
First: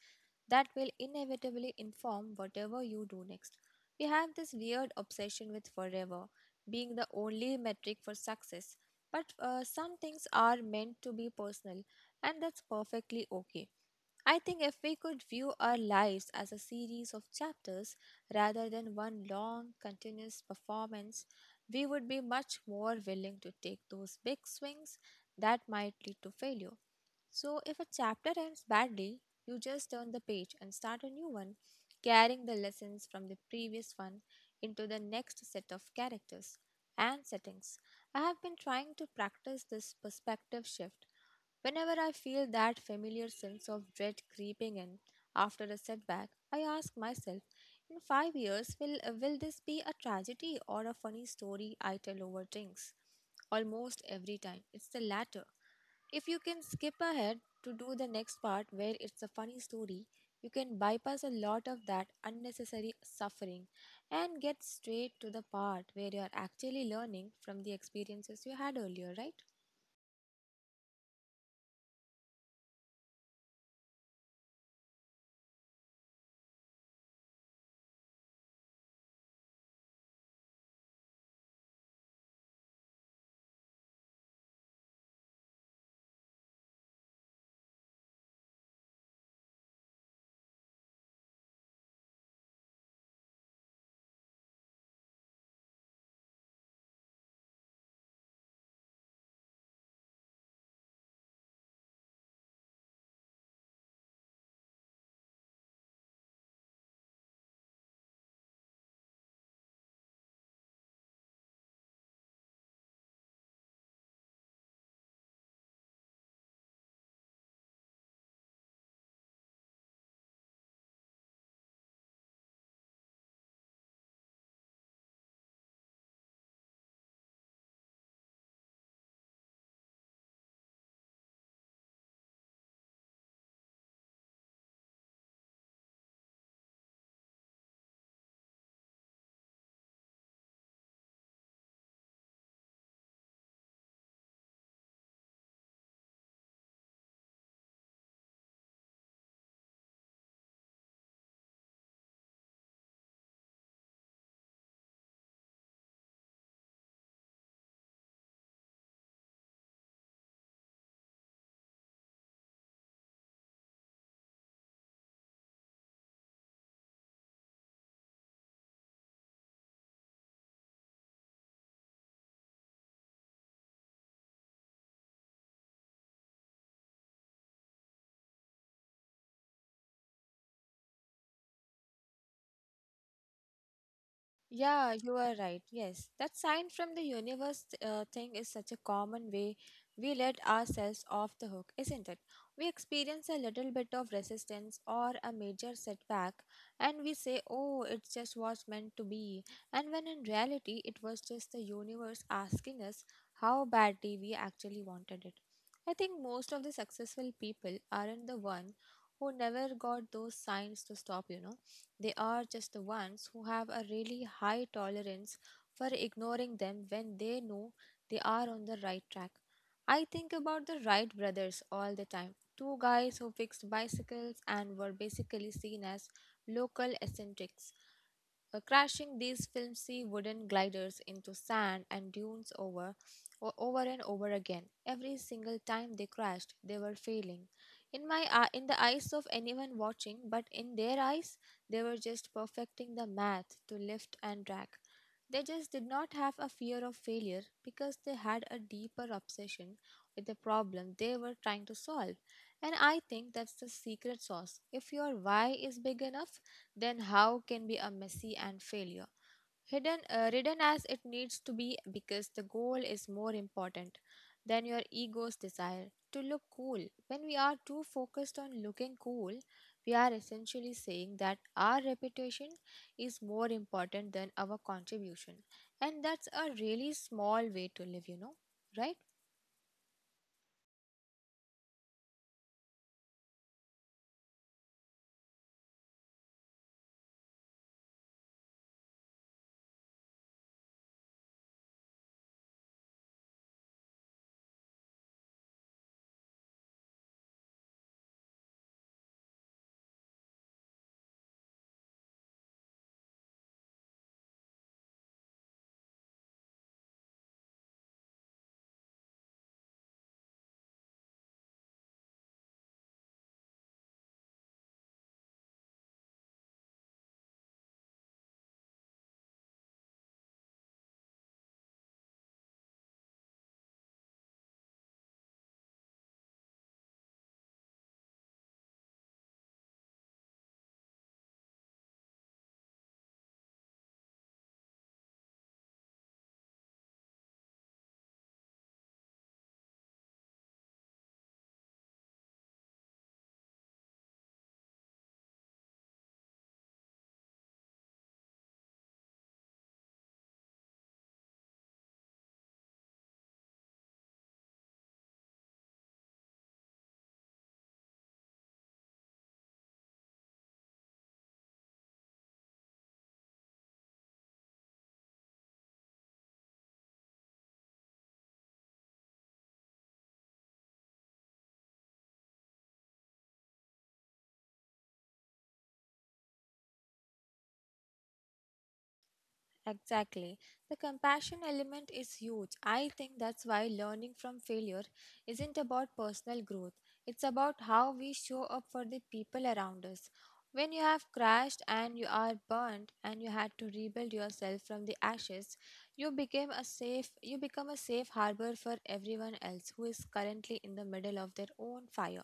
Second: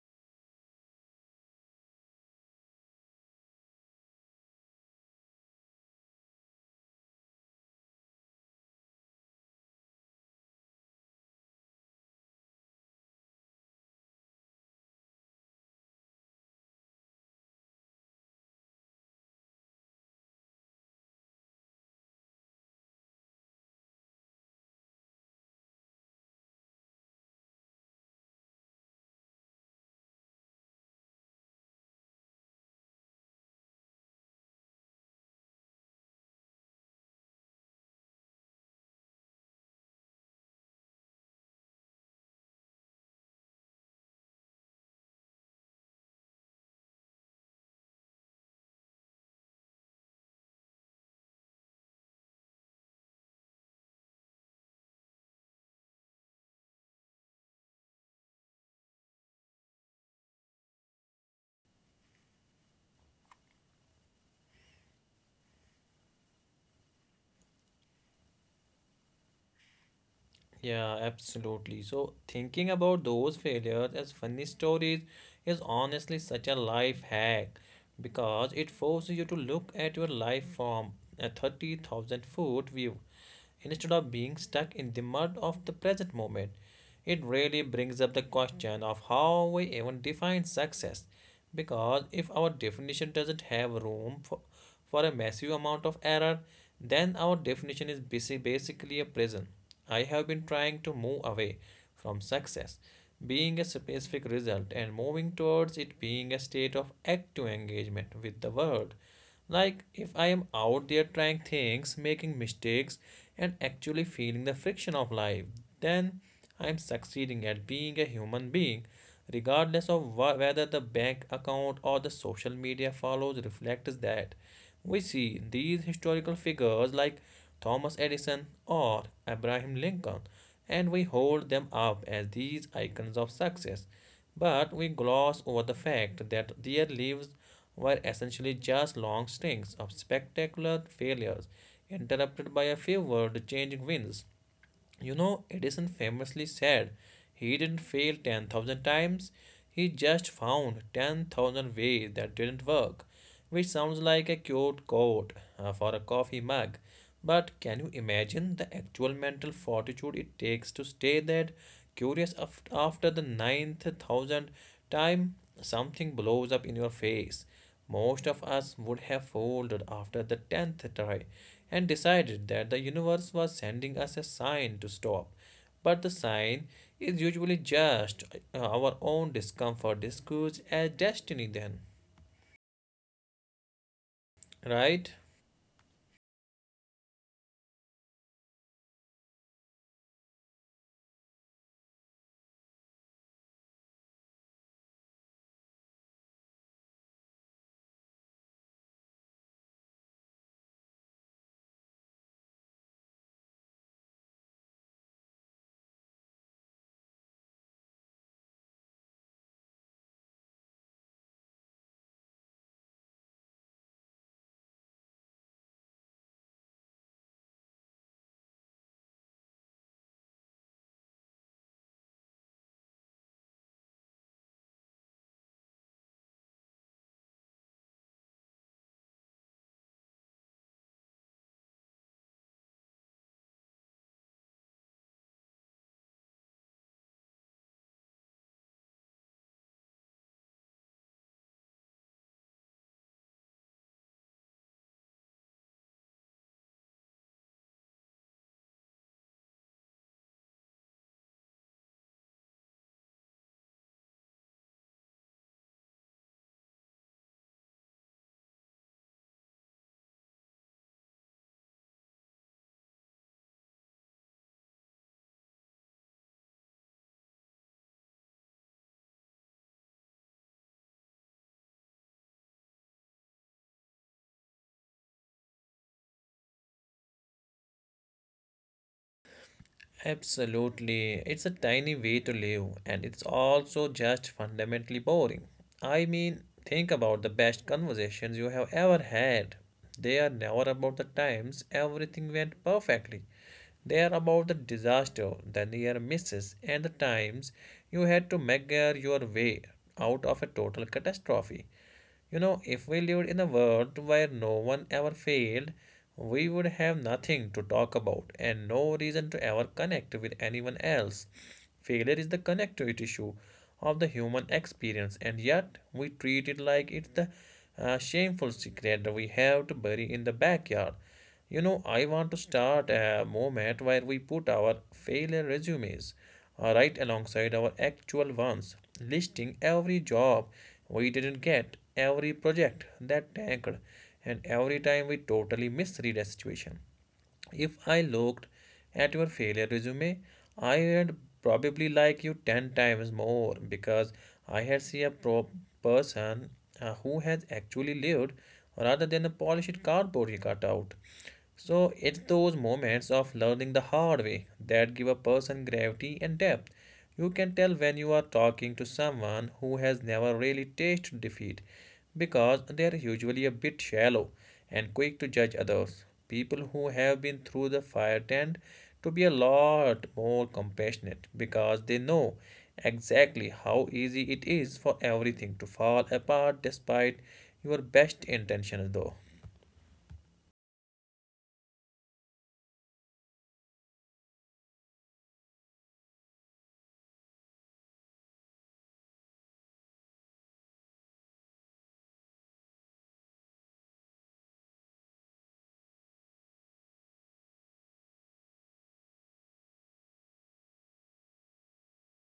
Speaker 2: that will inevitably inform whatever you do next. We have this weird obsession with forever being the only metric for success. But some things are meant to be personal, and that's perfectly okay. I think if we could view our lives as a series of chapters rather than one long, continuous performance, we would be much more willing to take those big swings that might lead to failure. So, if a chapter ends badly, you just turn the page and start a new one, carrying the lessons from the previous one into the next set of characters and settings. I have been trying to practice this perspective shift. Whenever I feel that familiar sense of dread creeping in after a setback, I ask myself, in 5 years, will this be a tragedy or a funny story I tell over drinks? Almost every time, it's the latter. If you can skip ahead to do the next part where it's a funny story, you can bypass a lot of that unnecessary suffering and get straight to the part where you're actually learning from the experiences you had earlier, right?
Speaker 1: Yeah, absolutely. So, thinking about those failures as funny stories is honestly such a life hack because it forces you to look at your life from a 30,000 foot view instead of being stuck in the mud of the present moment. It really brings up the question of how we even define success, because if our definition doesn't have room for a massive amount of error, then our definition is basically a prison. I have been trying to move away from success being a specific result and moving towards it being a state of active engagement with the world. Like if I am out there trying things, making mistakes, and actually feeling the friction of life, then I am succeeding at being a human being. Regardless of whether the bank account or the social media follows reflects that, we see these historical figures like Thomas Edison or Abraham Lincoln, and we hold them up as these icons of success. But we gloss over the fact that their lives were essentially just long strings of spectacular failures, interrupted by a few world changing wins. You know, Edison famously said he didn't fail 10,000 times, he just found 10,000 ways that didn't work, which sounds like a cute quote for a coffee mug. But can you imagine the actual mental fortitude it takes to stay that curious after the ninth thousand time something blows up in your face? Most of us would have folded after the 10th try and decided that the universe was sending us a sign to stop. But the sign is usually just our own discomfort disguised as destiny, then,
Speaker 2: Yeah,
Speaker 1: right?
Speaker 2: you are right. Yes, that sign from the universe thing is such a common way we let ourselves off the hook, isn't it? We experience a little bit of resistance or a major setback, and we say, "Oh, it just was meant to be." And when in reality, it was just the universe asking us how badly we actually wanted it. I think most of the successful people aren't the one who never got those signs to stop, you know, they are just the ones who have a really high tolerance for ignoring them when they know they are on the right track. I think about the Wright brothers all the time. Two guys who fixed bicycles and were basically seen as local eccentrics. Crashing these filmy wooden gliders into sand and dunes over and over again. Every single time they crashed, they were failing in my eye, in the eyes of anyone watching, but in their eyes they were just perfecting the math to lift and drag. They just did not have a fear of failure because they had a deeper obsession with the problem they were trying to solve. And I think that's the secret sauce. If your why is big enough, then how can be a messy and failure hidden written as it needs to be, because the goal is more important than your ego's desire to look cool. When we are too focused on looking cool, we are essentially saying that our reputation is more important than our contribution, and that's a really small way to live, you know? Right.
Speaker 1: Absolutely. It's a tiny way to live, and it's also just fundamentally boring. I mean, think about the best conversations you have ever had. They are never about the times everything went perfectly. They are about the disaster, the near misses, and the times you had to meager your way out of a total catastrophe. You know, if we lived in a world where no one ever failed, we would have nothing to talk about and no reason to ever connect with anyone else. Failure is the connectivity issue of the human experience, and yet we treat it like it's the shameful secret we have to bury in the backyard. You know, I want to start a moment where we put our failure resumes right alongside our actual ones, listing every job we didn't get, every project that tanked, and every time we totally misread a situation. If I looked at your failure resume, I would probably like you 10 times more because I had seen a person who has actually lived rather than a polished cardboard he cut out. So it's those moments of learning the hard way that give a person gravity and depth. You can tell when you are talking to someone who has never really tasted defeat because they are usually a bit shallow and quick to judge others. People who have been through the fire tend to be a lot more compassionate because they know exactly how easy it is for everything to fall apart despite your best intentions though.
Speaker 2: Exactly. The compassion element is huge. I think that's why learning from failure isn't about personal growth, it's about how we show up for the people around us. When you have crashed and you are burnt and you had to rebuild yourself from the ashes, you become a safe harbor for everyone else who is currently in the middle of their own fire.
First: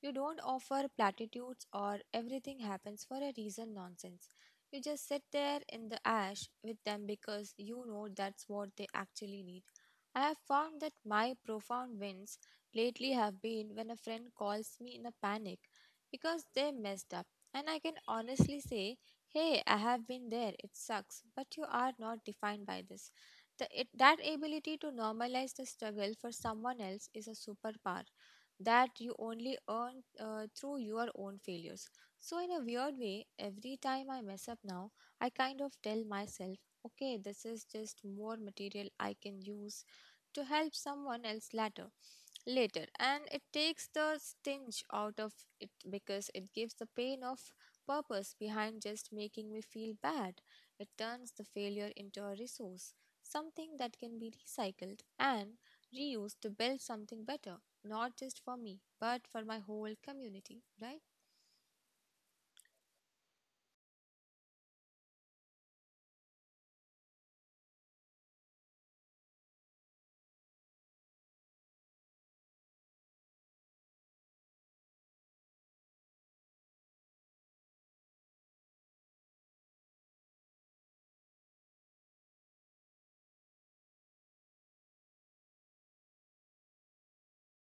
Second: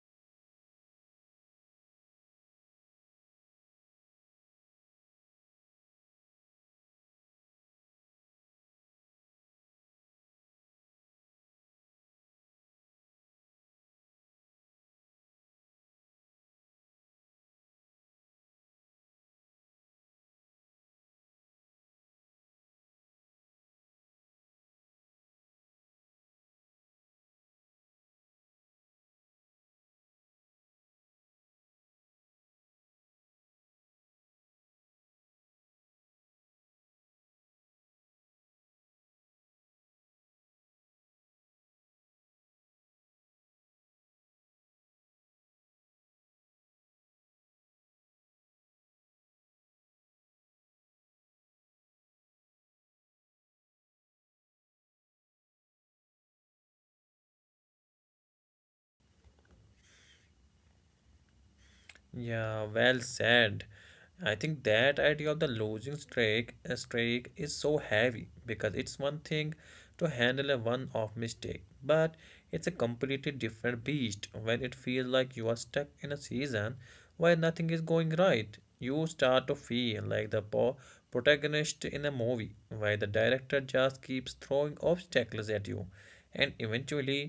Speaker 2: You don't offer platitudes or "everything happens for a reason" nonsense. You just sit there in the ash with them because you know that's what they actually need. I have found that my profound wins lately have been when a friend calls me in a panic because they messed up. And I can honestly say, hey, I have been there, it sucks, but you are not defined by this. That ability to normalize the struggle for someone else is a superpower that you only earn through your own failures. So, in a weird way, every time I mess up now, I kind of tell myself, okay, this is just more material I can use to help someone else later, and it takes the sting out of it because it gives the pain of purpose behind just making me feel bad. It turns the failure into a resource, something that can be recycled and reused to build something better, not just for me, but for my whole community, right?
Speaker 1: Yeah, well said. I think that idea of the losing streak, a streak is so heavy because it's one thing to handle a one-off mistake, but it's a completely different beast when it feels like you are stuck in a season where nothing is going right. You start to feel like the protagonist in a movie where the director just keeps throwing obstacles at you and eventually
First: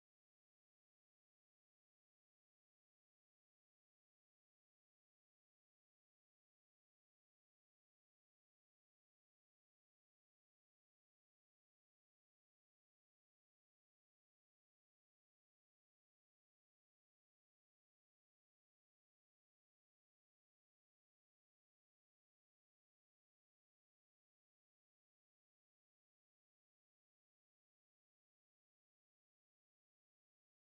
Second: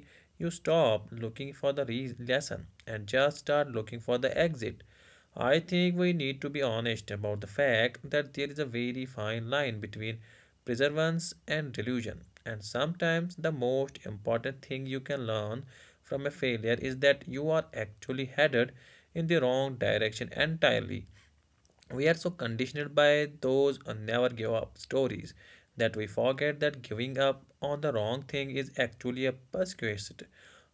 Speaker 1: you stop looking for the lesson and just start looking for the exit. I think we need to be honest about the fact that there is a very fine line between perseverance and delusion, and sometimes the most important thing you can learn from a failure is that you are actually headed in the wrong direction entirely. We are so conditioned by those never give up stories that we forget that giving up on the wrong thing is actually a prerequisite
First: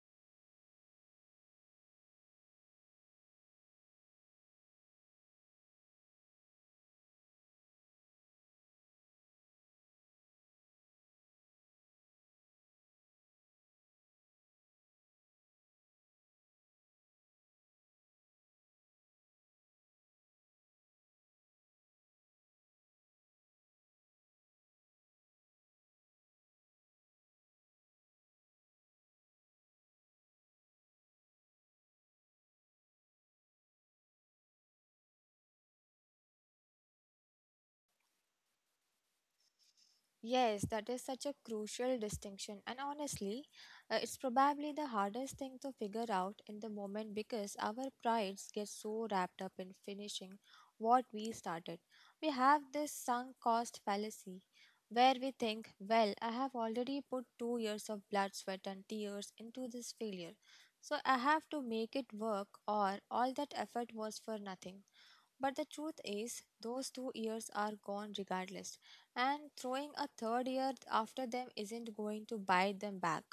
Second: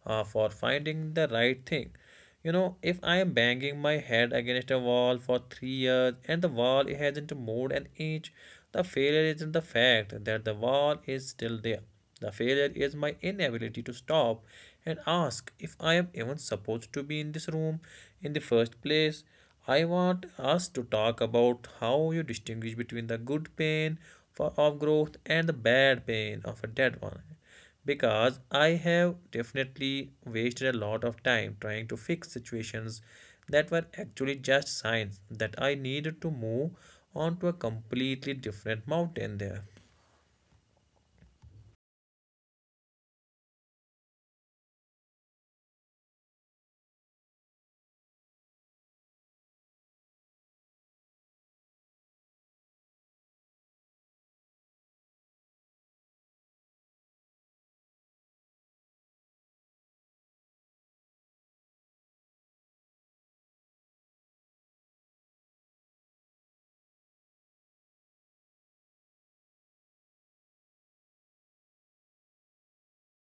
Speaker 1: for finding the right thing. You know, if I am banging my head against a wall for 3 years and the wall hasn't moved an inch, the failure isn't the fact that the wall is still there. The failure is my inability to stop and ask if I am even supposed to be in this room in the first place. I want us to talk about how you distinguish between the good pain of growth and the bad pain of a dead one. Because I have definitely wasted a lot of time trying to fix situations that were actually just signs that I needed to move onto a completely different mountain there.
Speaker 2: Yes, that is such a crucial distinction, and honestly, it's probably the hardest thing to figure out in the moment because our prides get so wrapped up in finishing what we started. We have this sunk cost fallacy where we think, well, I have already put 2 years of blood, sweat, and tears into this failure, so I have to make it work, or all that effort was for nothing. But the truth is, those 2 years are gone regardless, and throwing a third year after them isn't going to bite them back.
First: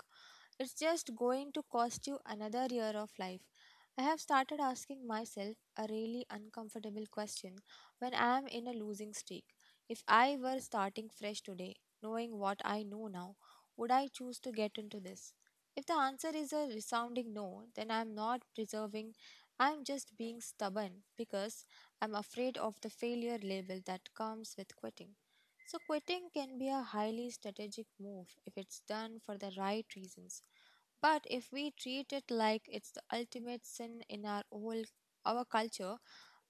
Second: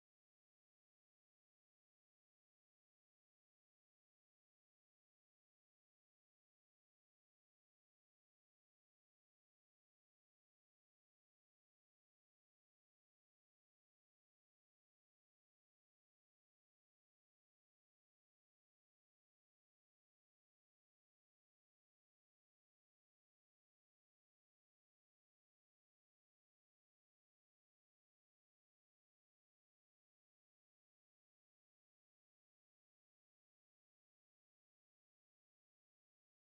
Speaker 2: It's just going to cost you another year of life. I have started asking myself a really uncomfortable question when I am in a losing streak. If I were starting fresh today, knowing what I know now, would I choose to get into this? If the answer is a resounding no, then I am not preserving, I am just being stubborn because I'm afraid of the failure label that comes with quitting. So, quitting can be a highly strategic move if it's done for the right reasons. But if we treat it like it's the ultimate sin in our whole our culture,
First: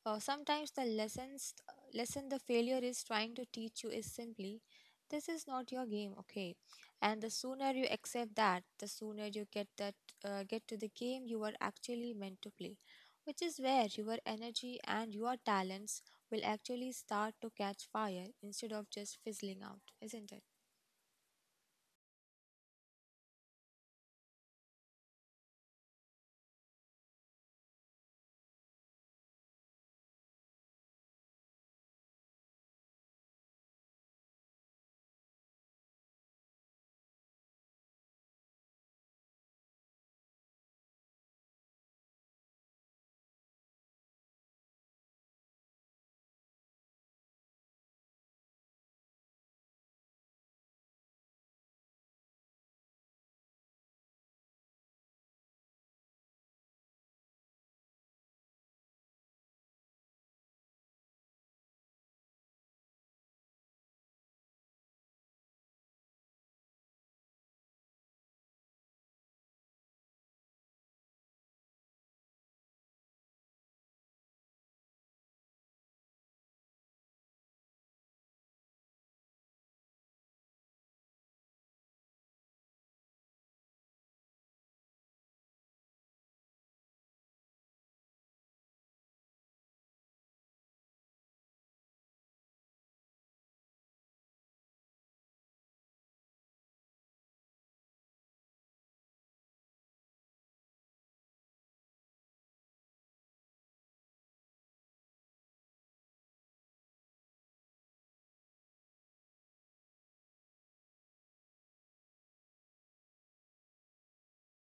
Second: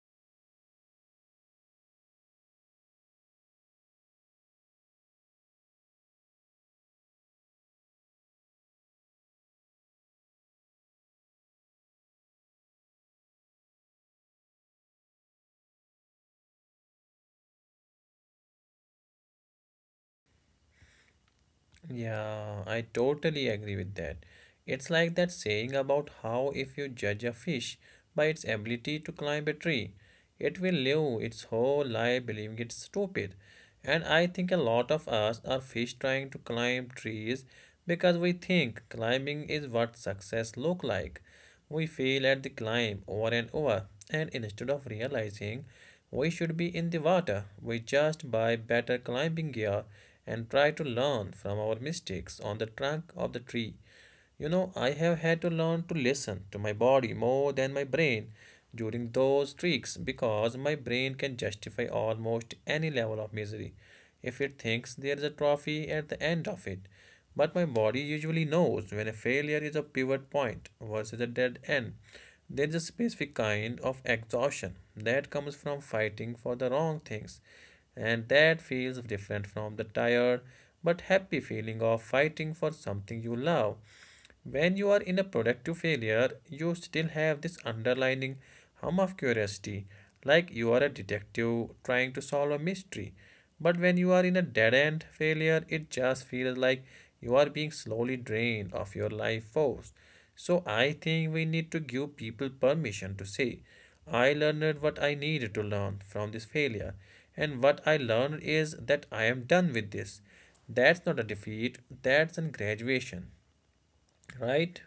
Speaker 2: sometimes the lesson the failure is trying to teach you is simply, this is not your game, okay? And the sooner you accept that, the sooner you get to the game you are actually meant to play, which is where your energy and your talents will actually start to catch fire instead of just fizzling out, isn't it?
Speaker 1: Yeah, I totally agree with that. It's like that saying about how if you judge a fish by its ability to climb a tree, it will live its whole life believing it's stupid. And I think a lot of us are fish trying to climb trees because we think climbing is what success look like. We fail at the climb over and over, and instead of realizing we should be in the water, we just buy better climbing gear and try to learn from our mistakes on the trunk of the tree. You know, I have had to learn to listen to my body more than my brain during those streaks because my brain can justify almost any level of misery if it thinks there is a trophy at the end of it. But my body usually knows when a failure is a pivot point versus a dead end. There is a specific kind of exhaustion that comes from fighting for the wrong things, and that feels different from the tired but happy feeling of fighting for something you love. When you are in a productive failure, you still have this underlining hum of curiosity, like you are a detective trying to solve a mystery. But when you are in a dead end failure, it just feels like you are being slowly drained of your life force. So I think we need to give people permission to say, I learned what I needed to learn from this failure, and what I learned is that I am done with this. That's not a defeat, that's a graduation, right?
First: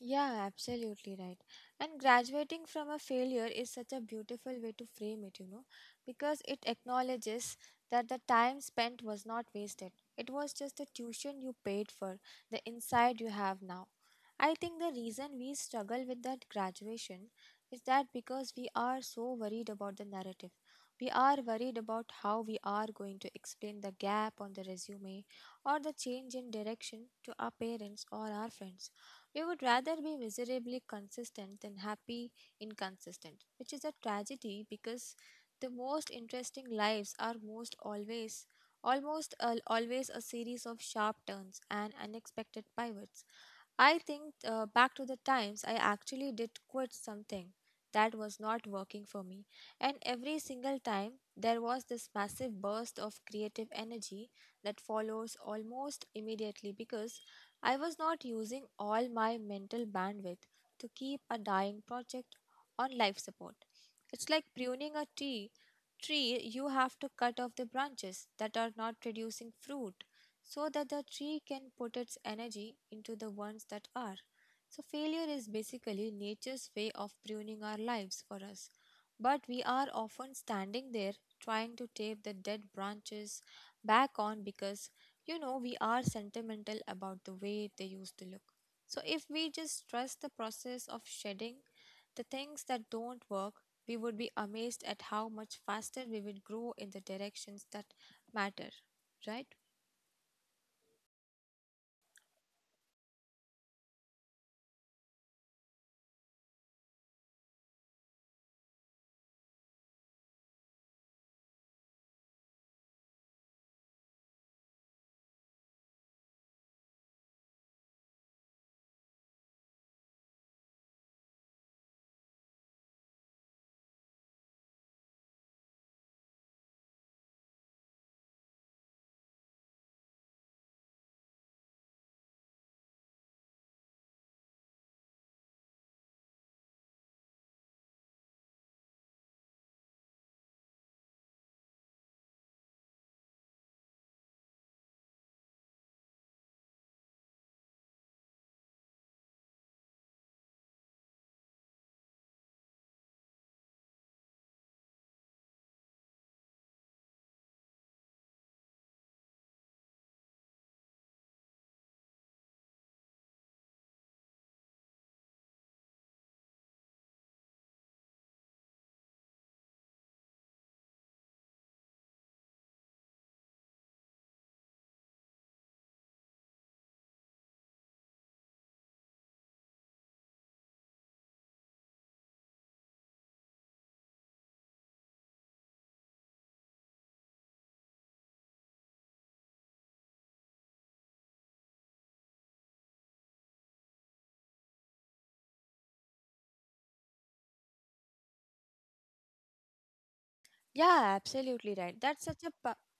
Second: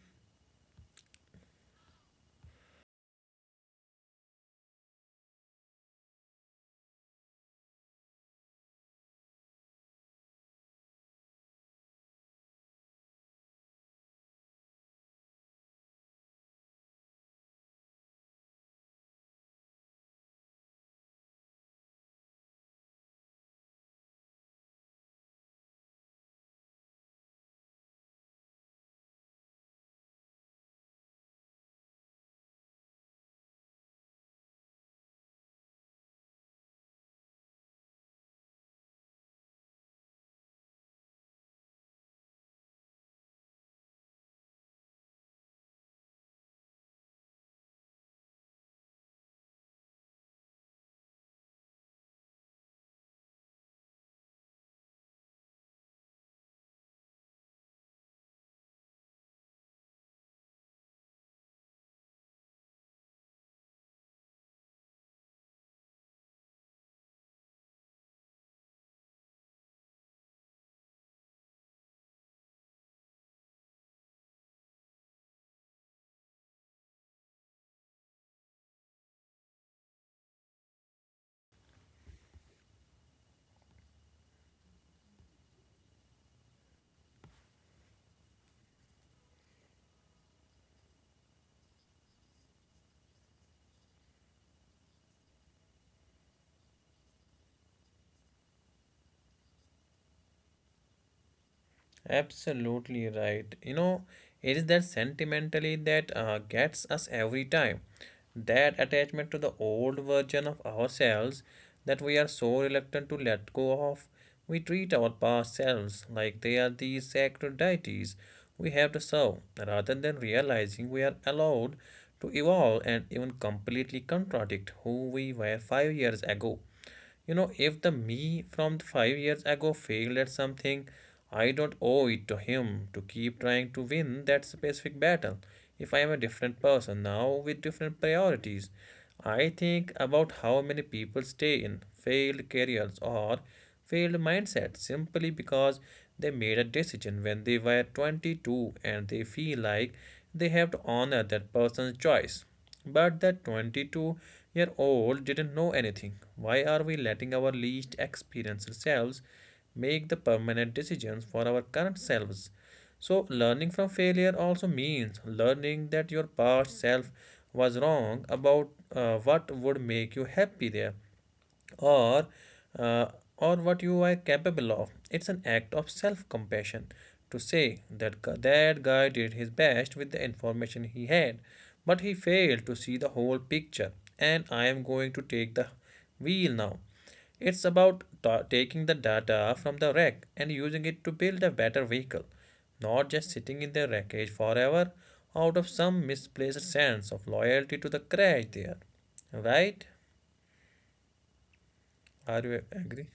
Speaker 2: Yeah, absolutely right. And graduating from a failure is such a beautiful way to frame it, you know, because it acknowledges that the time spent was not wasted. It was just the tuition you paid for, the insight you have now. I think the reason we struggle with that graduation is that because we are so worried about the narrative. We are worried about how we are going to explain the gap on the resume or the change in direction to our parents or our friends. We would rather be miserably consistent than happy inconsistent, which is a tragedy because the most interesting lives are most always almost al always a series of sharp turns and unexpected pivots. I think back to the times I actually did quit something that was not working for me. And every single time, there was this massive burst of creative energy that follows almost immediately because I was not using all my mental bandwidth to keep a dying project on life support. It's like pruning a tree. Tree, you have to cut off the branches that are not producing fruit so that the tree can put its energy into the ones that are. So, failure is basically nature's way of pruning our lives for us. But we are often standing there trying to tape the dead branches back on because, we are sentimental about the way they used to look. So, if we just trust the process of shedding the things that don't work, we would be amazed at how much faster we would grow in the directions that matter, right?
Speaker 1: Absolutely right. You know, it is that sentimentally that gets us every time. That attachment to the old version of ourselves that we are so reluctant to let go of. We treat our past selves like they are these sacred deities we have to serve, rather than realizing we are allowed to evolve and even completely contradict who we were 5 years ago. You know, if the me from 5 years ago failed at something, I don't owe it to him to keep trying to win that specific battle. If I am a different person now with different priorities, I think about how many people stay in failed careers or failed mindsets simply because they made a decision when they were 22 and they feel like they have to honor that person's choice. But that 22-year-old didn't know anything. Why are we letting our least experienced selves make the permanent decisions for our current selves? So, learning from failure also means learning that your past self was wrong about what would make you happy there or uh, or what you are capable of. It's an act of self compassion to say that that guy did his best with the information he had but he failed to see the whole picture, and I am going to take the wheel now. It's about taking the data from the wreck and using it to build a better vehicle, not just sitting in the wreckage forever out of some misplaced sense of loyalty to the crash there, right?
Speaker 2: Yeah, absolutely right.
Speaker 1: Are you agree?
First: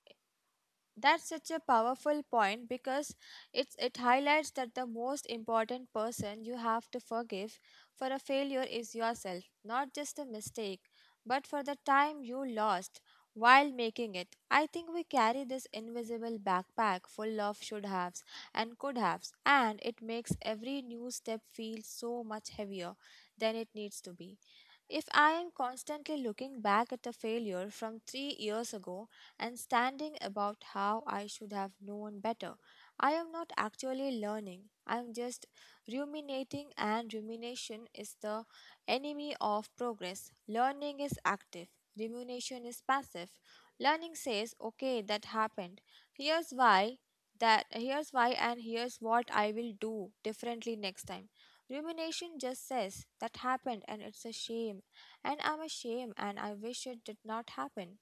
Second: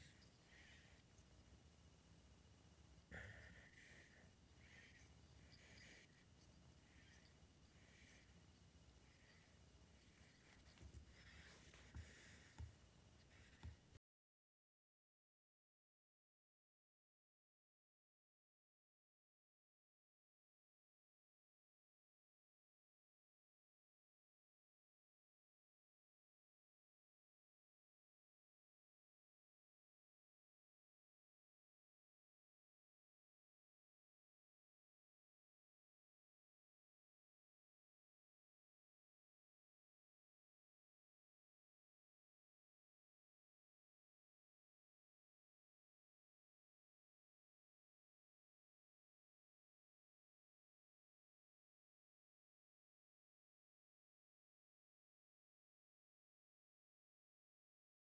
Speaker 2: That's such a powerful point because it highlights that the most important person you have to forgive for a failure is yourself, not just a mistake, but for the time you lost while making it. I think we carry this invisible backpack full of should haves and could haves, and it makes every new step feel so much heavier than it needs to be. If I am constantly looking back at a failure from 3 years ago and standing about how I should have known better, I am not actually learning. I am just ruminating, and rumination is the enemy of progress. Learning is active, rumination is passive. Learning says, okay, that happened. Here's why. That here's why, and here's what I will do differently next time. Rumination just says that happened and it's a shame and I'm ashamed and I wish it did not happen.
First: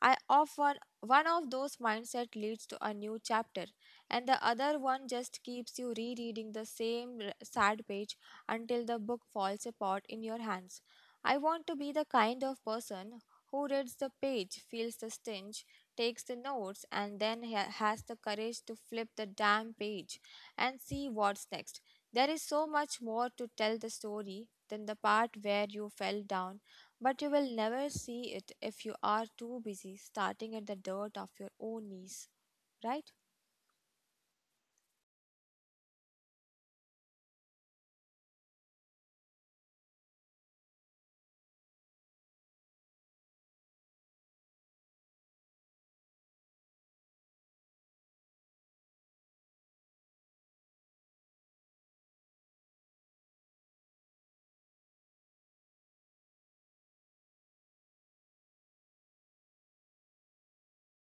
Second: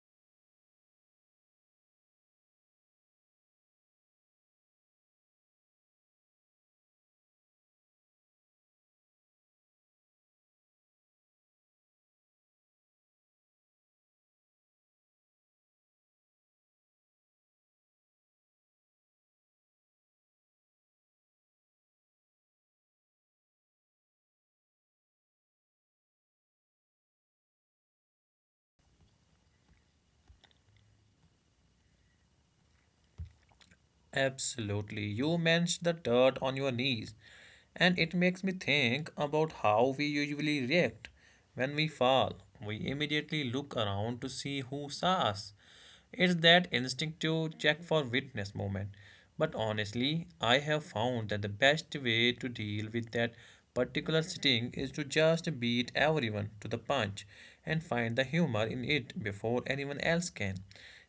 Speaker 2: I often one of those mindset leads to a new chapter, and the other one just keeps you rereading the same sad page until the book falls apart in your hands. I want to be the kind of person who reads the page, feels the sting, takes the notes, and then has the courage to flip the damn page and see what's next. There is so much more to tell the story than the part where you fell down, but you will never see it if you are too busy starting at the dirt of your own knees, right?
Speaker 1: Absolutely. You mentioned the dirt on your knees, and it makes me think about how we usually react. When we fall, we immediately look around to see who saw us. It's that instinctive check for witness moment. But honestly, I have found that the best way to deal with that particular sting is to just beat everyone to the punch and find the humor in it before anyone else can.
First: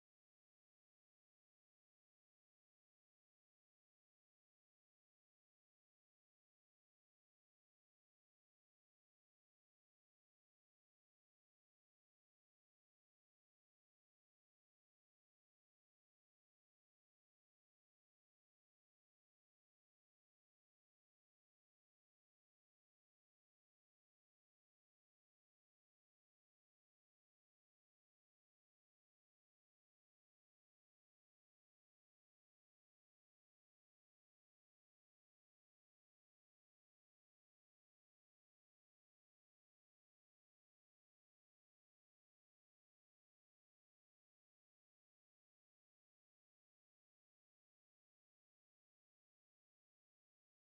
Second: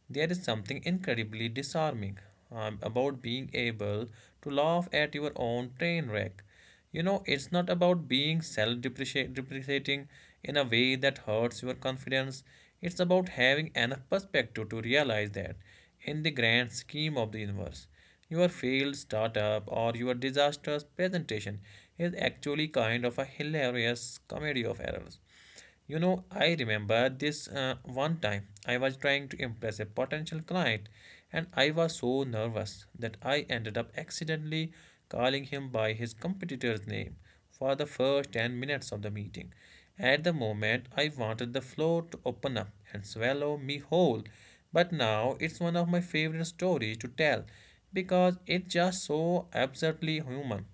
Speaker 1: There is something incredibly disarming about being able to laugh at your own train wreck. You know, it's not about being self depreciating in a way that hurts your confidence. It's about having enough perspective to realize that, in the grand scheme of the universe, your failed startup or your disastrous presentation is actually kind of a hilarious comedy of errors. You know, I remember this one time I was trying to impress a potential client and I was so nervous that I ended up accidentally calling him by his competitor's name for the first 10 minutes of the meeting. At the moment, I wanted the floor to open up and swallow me whole, but now it's one of my favorite stories to tell because it's just so absurdly human.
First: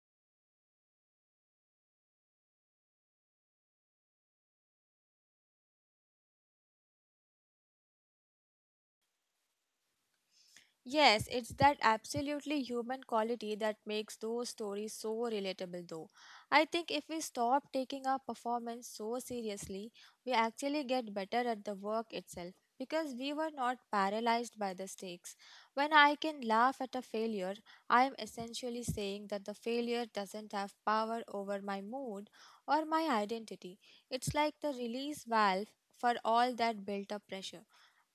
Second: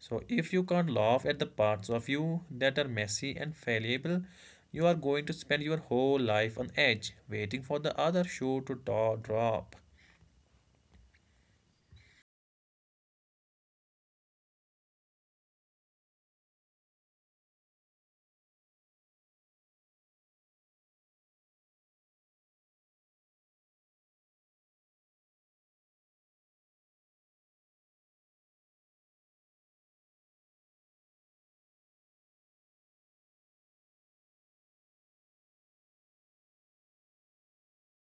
Speaker 1: So, if you can't laugh at the parts of you that are messy and fallible, you are going to spend your whole life on edge, waiting for the other shoe to drop.
Speaker 2: Yes, it's that absolutely human quality that makes those stories so relatable, though. I think if we stop taking our performance so seriously, we actually get better at the work itself because we were not paralyzed by the stakes. When I can laugh at a failure, I am essentially saying that the failure doesn't have power over my mood or my identity. It's like the release valve for all that built up pressure.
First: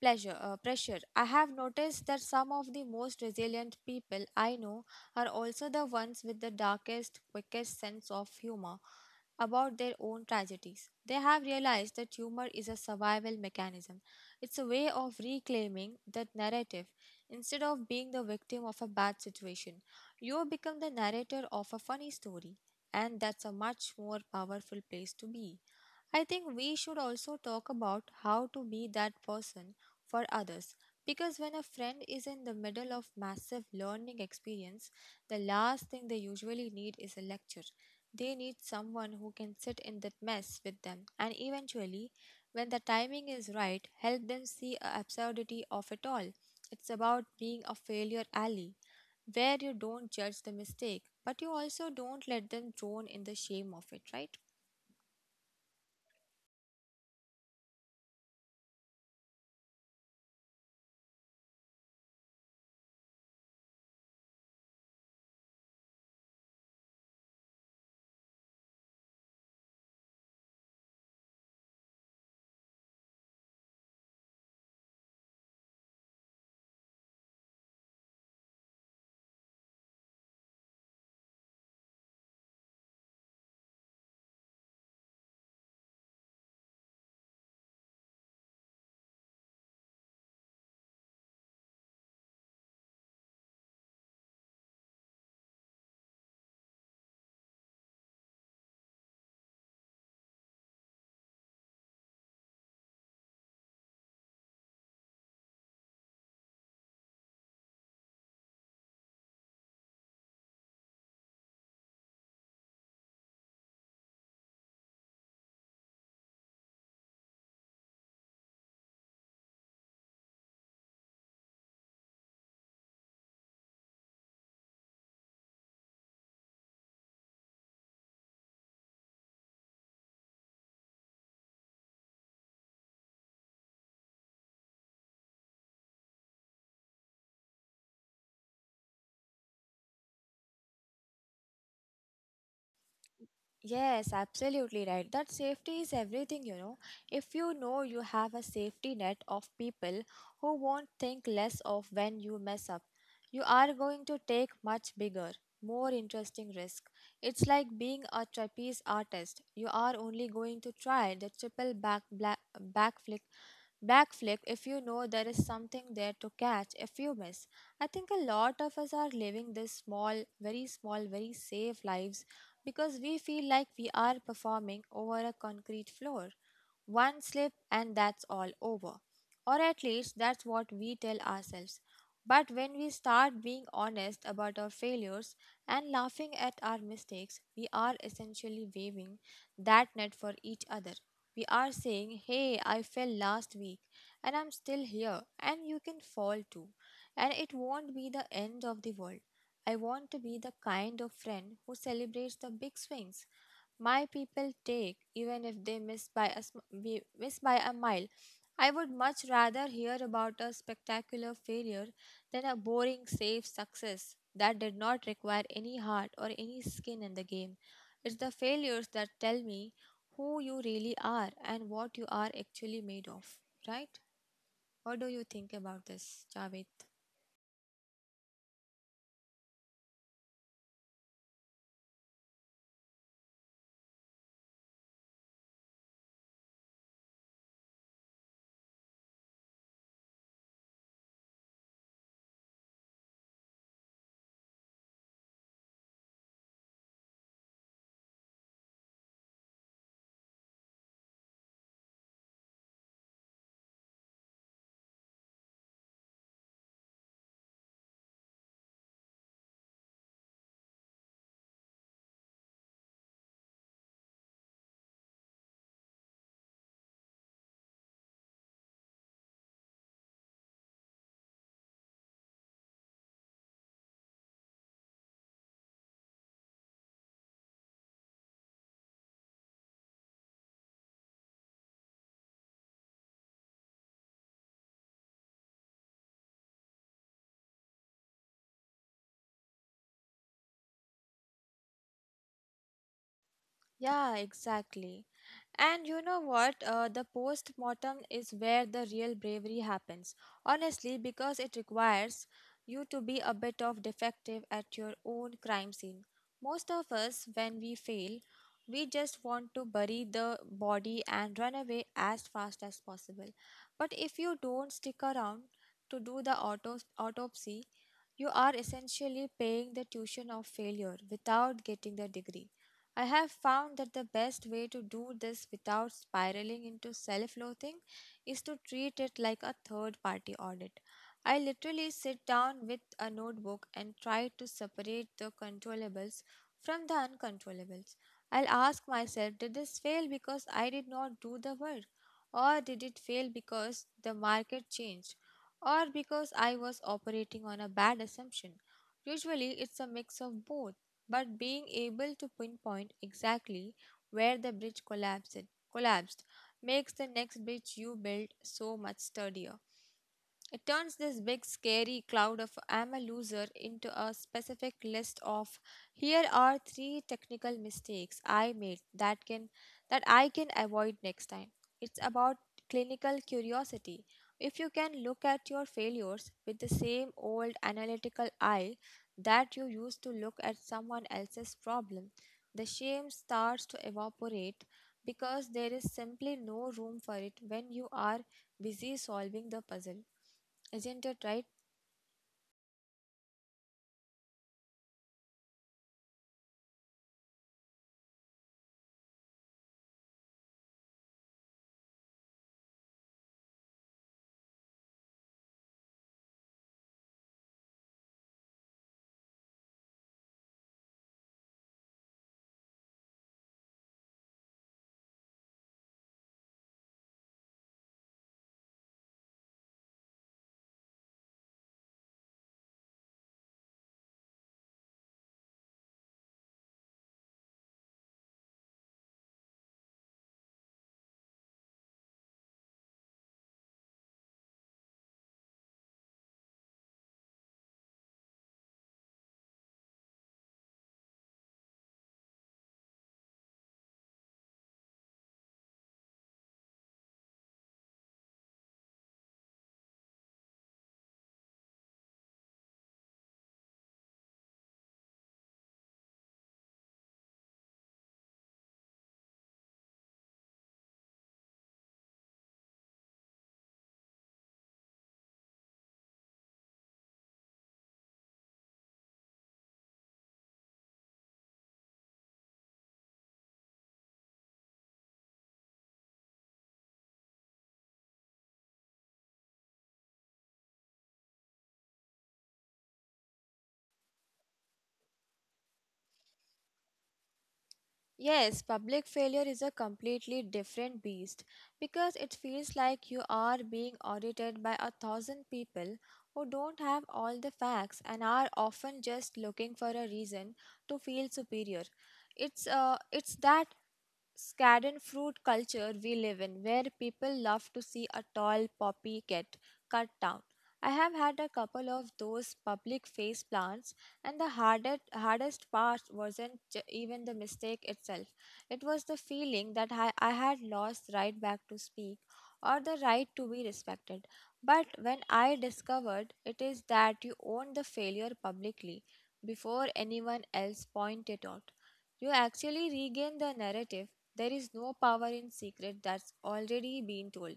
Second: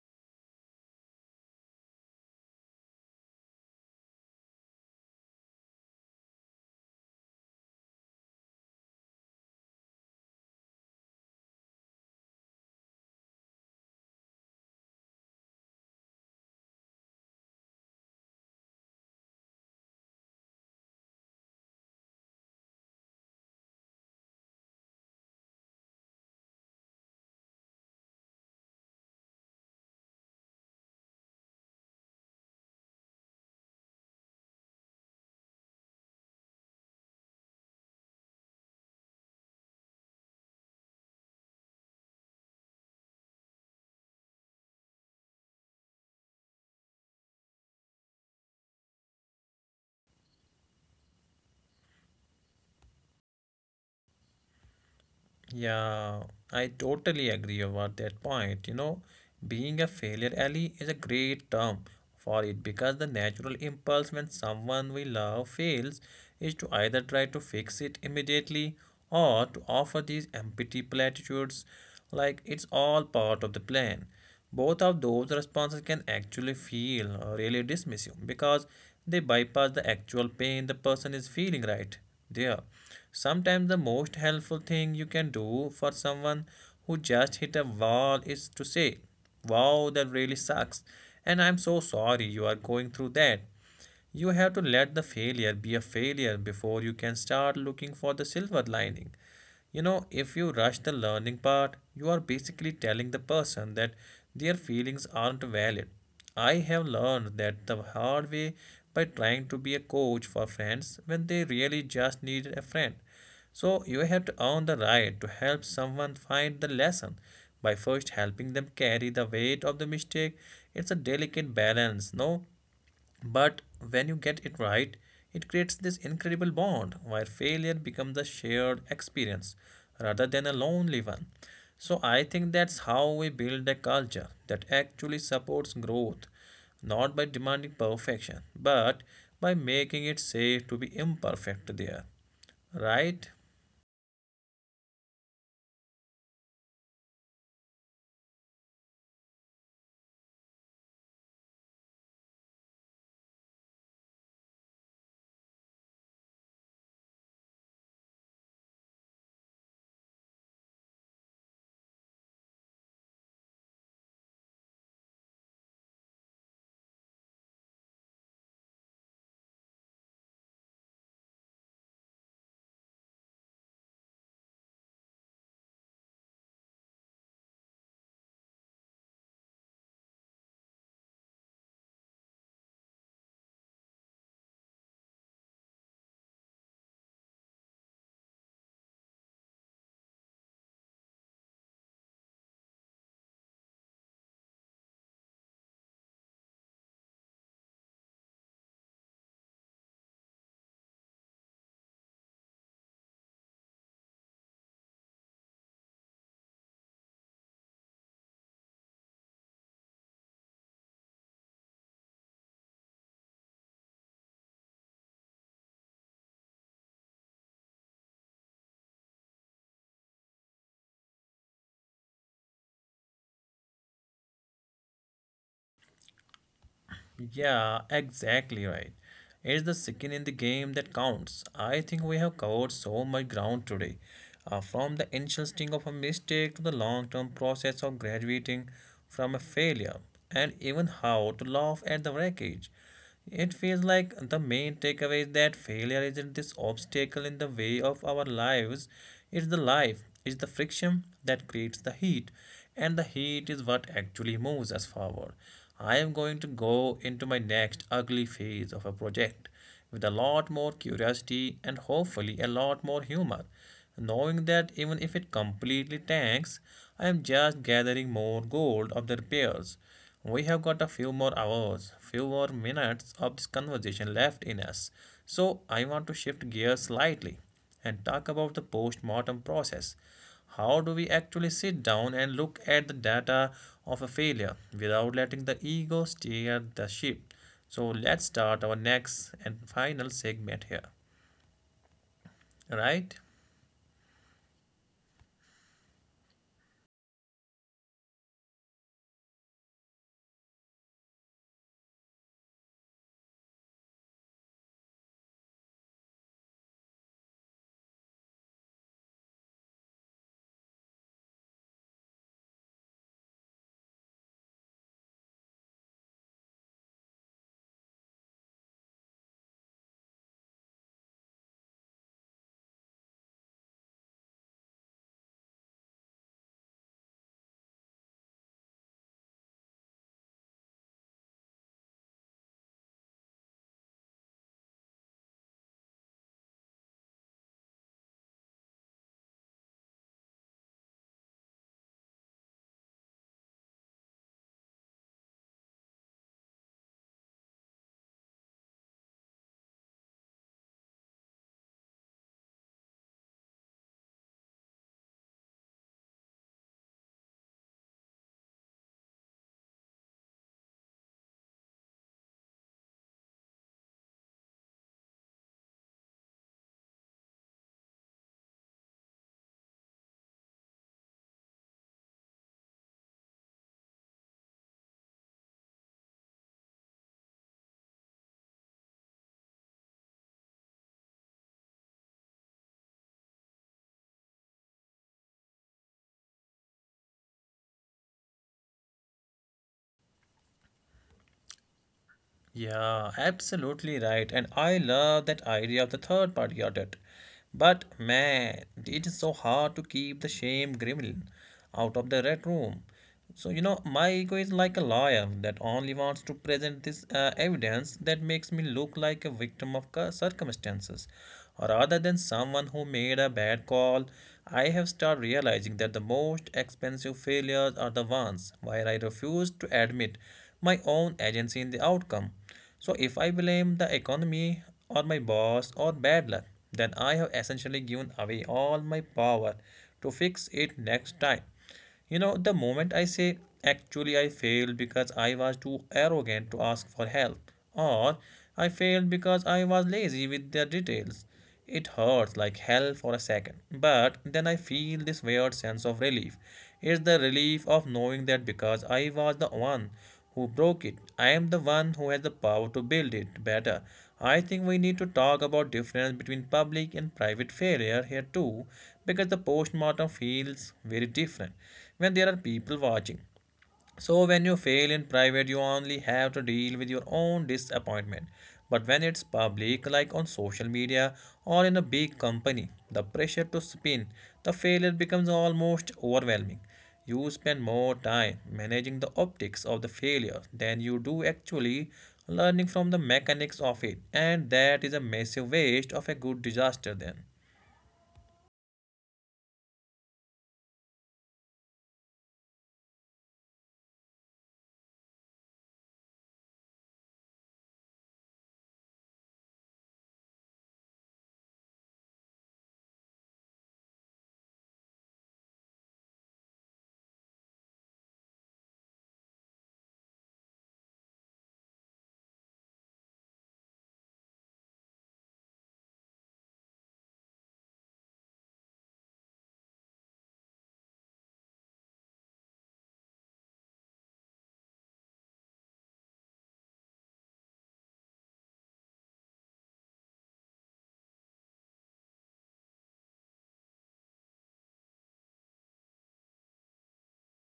Speaker 2: Pressure. I have noticed that some of the most resilient people I know are also the ones with the darkest, quickest sense of humor about their own tragedies. They have realized that humor is a survival mechanism. It's a way of reclaiming that narrative. Instead of being the victim of a bad situation, you become the narrator of a funny story, and that's a much more powerful place to be. I think we should also talk about how to be that person for others, because when a friend is in the middle of massive learning experience, the last thing they usually need is a lecture. They need someone who can sit in that mess with them and, eventually, when the timing is right, help them see the absurdity of it all. It's about being a failure ally, where you don't judge the mistake but you also don't let them drown in the shame of it, right?
Speaker 1: Yeah, I totally agree about that point. You know, being a failure ally is a great term for it because the natural impulse when someone we love fails is to either try to fix it immediately or to offer these empty platitudes like it's all part of the plan. Both of those responses can actually feel really dismissive because they bypass the actual pain the person is feeling right there. Sometimes the most helpful thing you can do for someone who just hit a wall is to say, "Wow, that really sucks, and I'm so sorry you are going through that." You have to let the failure be a failure before you can start looking for the silver lining. You know, if you rush the learning part, you are basically telling the person that their feelings aren't valid. I have learned that the hard way by trying to be a coach for friends when they really just need a friend. So you have to earn the right to help someone find the lesson by first helping them carry the weight of the mistake. It's a delicate balance, no? But when you get it right, it creates this incredible bond where failure becomes a shared experience rather than a lonely one. So I think that's how we build a culture that actually supports growth, not by demanding perfection, but by making it safe to be imperfect there, right?
Speaker 2: Yes, absolutely right. That safety is everything, you know. If you know you have a safety net of people who won't think less of when you mess up, you are going to take much bigger, more interesting risk. It's like being a trapeze artist. You are only going to try the triple back black backflip backflip if you know there is something there to catch if you miss. I think a lot of us are living this small, very safe lives because we feel like we are performing over a concrete floor. One slip and that's all over. Or at least that's what we tell ourselves. But when we start being honest about our failures and laughing at our mistakes, we are essentially waving that net for each other. We are saying, "Hey, I fell last week and I'm still here, and you can fall too. And it won't be the end of the world." I want to be the kind of friend who celebrates the big swings my people take, even if they miss by a sm- we miss by a mile. I would much rather hear about a spectacular failure than a boring safe success that did not require any heart or any skin in the game. It's the failures that tell me who you really are and what you are actually made of, right? What do you think about this, Javed?
Speaker 1: Yeah, exactly right. It's the skin in the game that counts. I think we have covered so much ground today. From the initial sting of a mistake to the long term process of graduating from a failure, and even how to laugh at the wreckage. It feels like the main takeaway is that failure isn't this obstacle in the way of our lives. It's the life, it's the friction that creates the heat, and the heat is what actually moves us forward. I am going to go into my next ugly phase of a project with a lot more curiosity and hopefully a lot more humor, knowing that even if it completely tanks, I am just gathering more gold of their pairs. We have got a few more hours, few more minutes of this conversation left in us, so I want to shift gears slightly and talk about the post mortem process. How do we actually sit down and look at the data of a failure without letting the ego steer the ship? So let's start our next and final segment here, right?
Speaker 2: Yeah, exactly. And you know what? The post mortem is where the real bravery happens. Honestly, because it requires you to be a bit of defective at your own crime scene. Most of us, when we fail, we just want to bury the body and run away as fast as possible. But if you don't stick around to do the autopsy, you are essentially paying the tuition of failure without getting the degree. I have found that the best way to do this without spiraling into self loathing is to treat it like a third party audit. I literally sit down with a notebook and try to separate the controllables from the uncontrollables. I'll ask myself, did this fail because I did not do the work? Or did it fail because the market changed? Or because I was operating on a bad assumption? Usually, it's a mix of both, but being able to pinpoint exactly where the bridge collapsed makes the next bridge you build so much sturdier. It turns this big scary cloud of "I'm a loser" into a specific list of here are three technical mistakes I made that I can avoid next time. It's about clinical curiosity. If you can look at your failures with the same old analytical eye that you used to look at someone else's problem, the shame starts to evaporate because there is simply no room for it when you are busy solving the puzzle. Isn't it right?
Speaker 1: Yeah, absolutely right. And I love that idea of the third party audit. But man, it is so hard to keep the shame gremlin out of the red room. So, you know, my ego is like a liar that only wants to present this evidence that makes me look like a victim of circumstances. Or rather than someone who made a bad call, I have started realizing that the most expensive failures are the ones where I refuse to admit my own agency in the outcome. So if I blame the economy or my boss or bad luck, then I have essentially given away all my power to fix it next time. You know, the moment I say, actually, I failed because I was too arrogant to ask for help, or I failed because I was lazy with the details, it hurts like hell for a second, but then I feel this weird sense of relief. It's the relief of knowing that because I was the one who broke it, I am the one who has the power to build it better. I think we need to talk about difference between public and private failure here too, because the postmortem feels very different when there are people watching. So, when you fail in private, you only have to deal with your own disappointment. But when it's public, like on social media or in a big company, the pressure to spin the failure becomes almost overwhelming. You spend more time managing the optics of the failure than you do actually learning from the mechanics of it, and that is a massive waste of a good disaster, then.
Speaker 2: Yes, public failure is a completely different beast because it feels like you are being audited by a thousand people who don't have all the facts and are often just looking for a reason to feel superior. It's that Scaden fruit culture we live in, where people love to see a tall poppy get cut down. I have had a couple of those public face plants, and the hardest part wasn't even the mistake itself. It was the feeling that I had lost right back to speak or the right to be respected. But when I discovered it is that you own the failure publicly before anyone else point it out, you actually regain the narrative. There is no power in secret that's already been told.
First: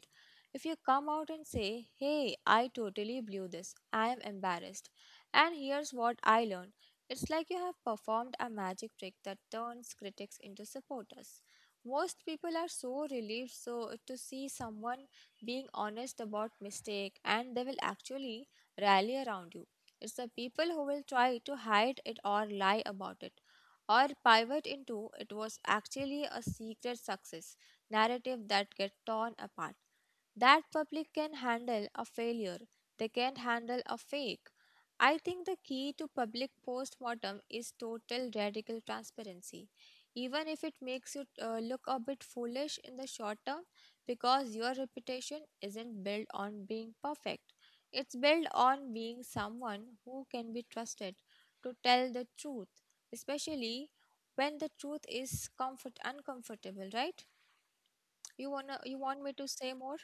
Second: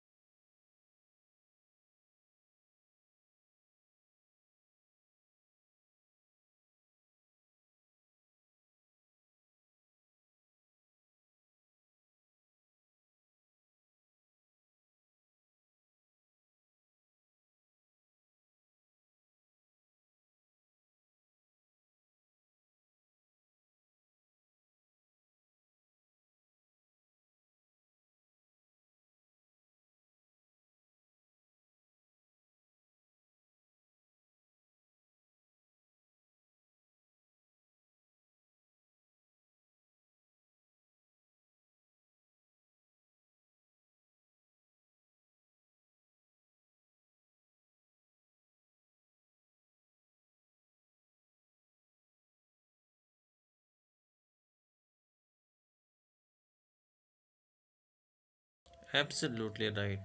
Speaker 2: If you come out and say, "Hey, I totally blew this, I am embarrassed, and here's what I learned," it's like you have performed a magic trick that turns critics into supporters. Most people are so relieved so to see someone being honest about mistake, and they will actually rally around you. It's the people who will try to hide it or lie about it or pivot into "it was actually a secret success" narrative that get torn apart. That public can handle a failure, they can't handle a fake. I think the key to public postmortem is total radical transparency. Even if it makes you look a bit foolish in the short term, because your reputation isn't built on being perfect. It's built on being someone who can be trusted to tell the truth, especially when the truth is comfort uncomfortable, right? You want me to
Speaker 1: Absolutely
Speaker 2: say more?
Speaker 1: right.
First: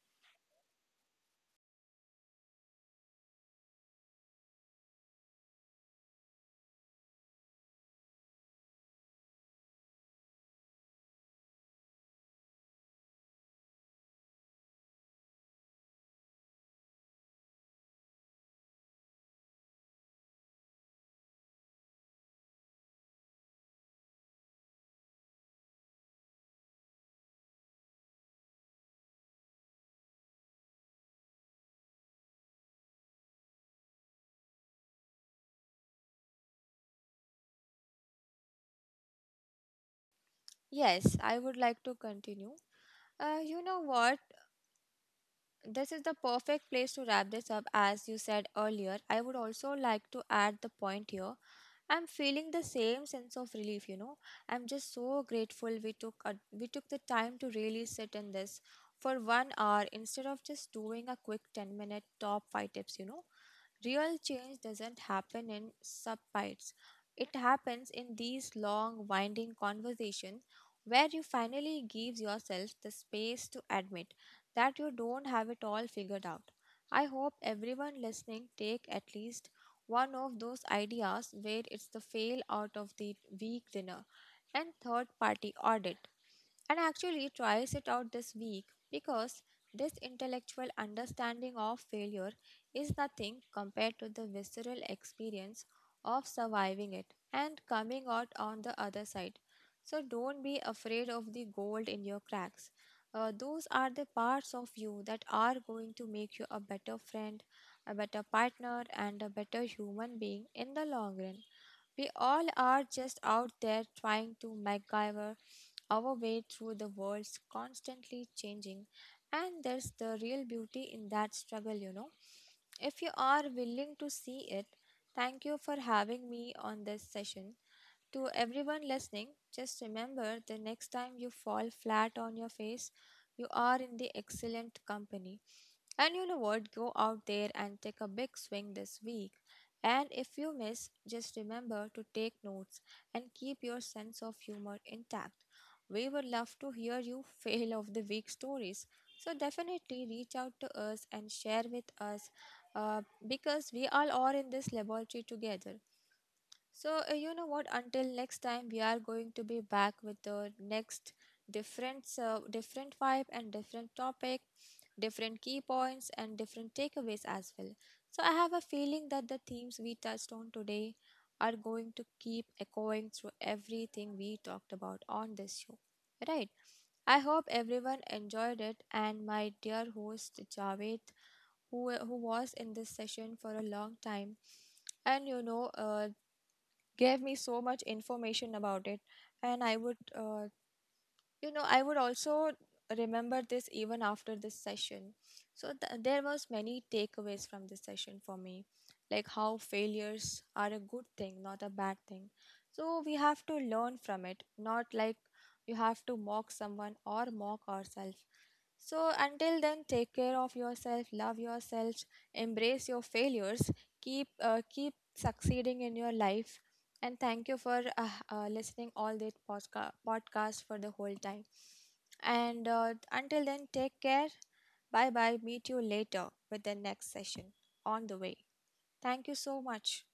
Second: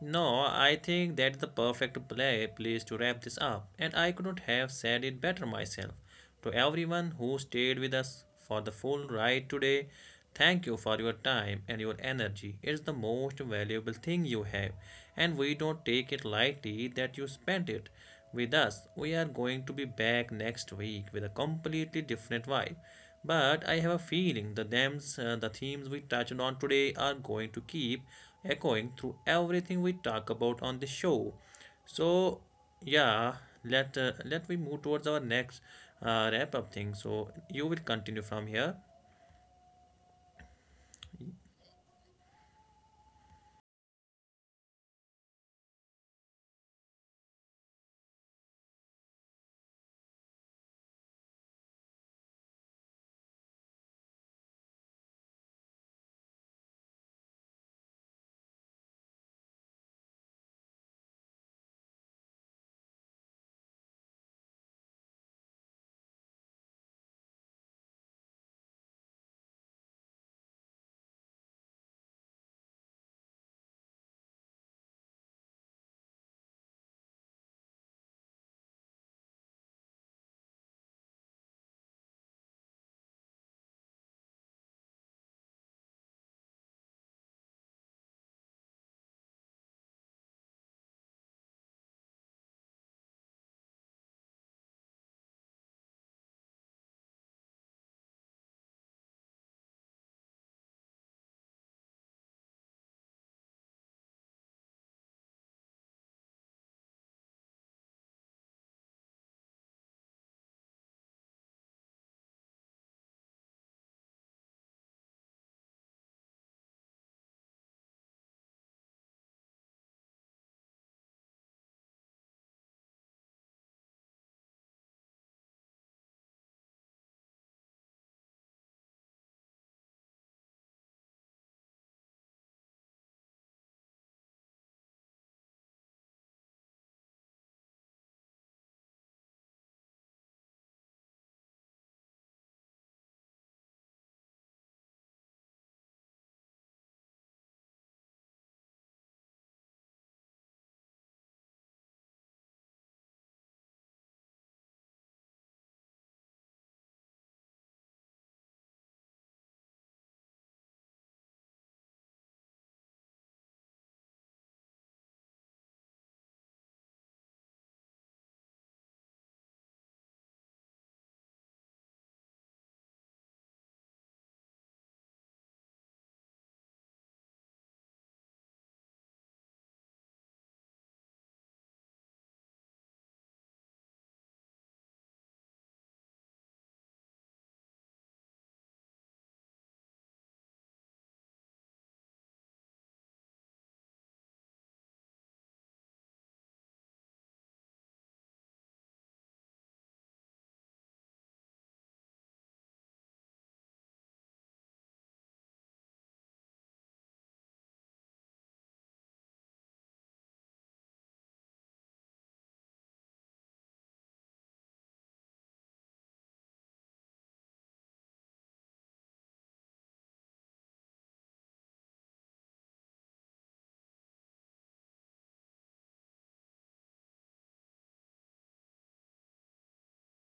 Speaker 1: No, I think that's the perfect play, place to wrap this up, and I couldn't have said it better myself. To everyone who stayed with us for the full ride today, thank you for your time and your energy. It's the most valuable thing you have, and we don't take it lightly that you spent it with us. We are going to be back next week with a completely different vibe. But I have a feeling the themes we touched on today are going to keep echoing through everything we talk about on the show. So, yeah, let let we move towards our next wrap up thing. So you will continue from here.
Speaker 2: Yes, I would like to continue. You know what, this is the perfect place to wrap this up. As you said earlier, I would also like to add the point here. I'm feeling the same sense of relief, you know. I'm just so grateful we we took the time to really sit in this for 1 hour instead of just doing a quick 10-minute top 5 tips, you know. Real change doesn't happen in subbites. It happens in these long, winding conversations where you finally give yourself the space to admit that you don't have it all figured out. I hope everyone listening take at least one of those ideas, where it's the fail out of the week dinner and third party audit, and actually tries it out this week, because this intellectual understanding of failure is nothing compared to the visceral experience of surviving it and coming out on the other side. So don't be afraid of the gold in your cracks. Those are the parts of you that are going to make you a better friend, a better partner, and a better human being in the long run. We all are just out there trying to MacGyver our way through the world's constantly changing, and there's the real beauty in that struggle, you know, if you are willing to see it. Thank you for having me on this session. To everyone listening, just remember, the next time you fall flat on your face, you are in the excellent company. And you know what? Go out there and take a big swing this week. And if you miss, just remember to take notes and keep your sense of humor intact. We would love to hear your fail of the week stories. So definitely reach out to us and share with us, because we all are in this laboratory together. So, you know what? Until next time, we are going to be back with the next different, different vibe and different topic, different key points and different takeaways as well. So, I have a feeling that the themes we touched on today are going to keep echoing through everything we talked about on this show. Right. I hope everyone enjoyed it, and my dear host Javed, who was in this session for a long time and gave me so much information about it. And I would also remember this even after this session. So there was many takeaways from this session for me, like how failures are a good thing, not a bad thing. So we have to learn from it, not like you have to mock someone or mock ourselves. So, until then, take care of yourself, love yourself, embrace your failures, keep succeeding in your life, and thank you for listening all this podcast for the whole time. And until then, take care. Bye bye. Meet you later with the next session on the way. Thank you so much.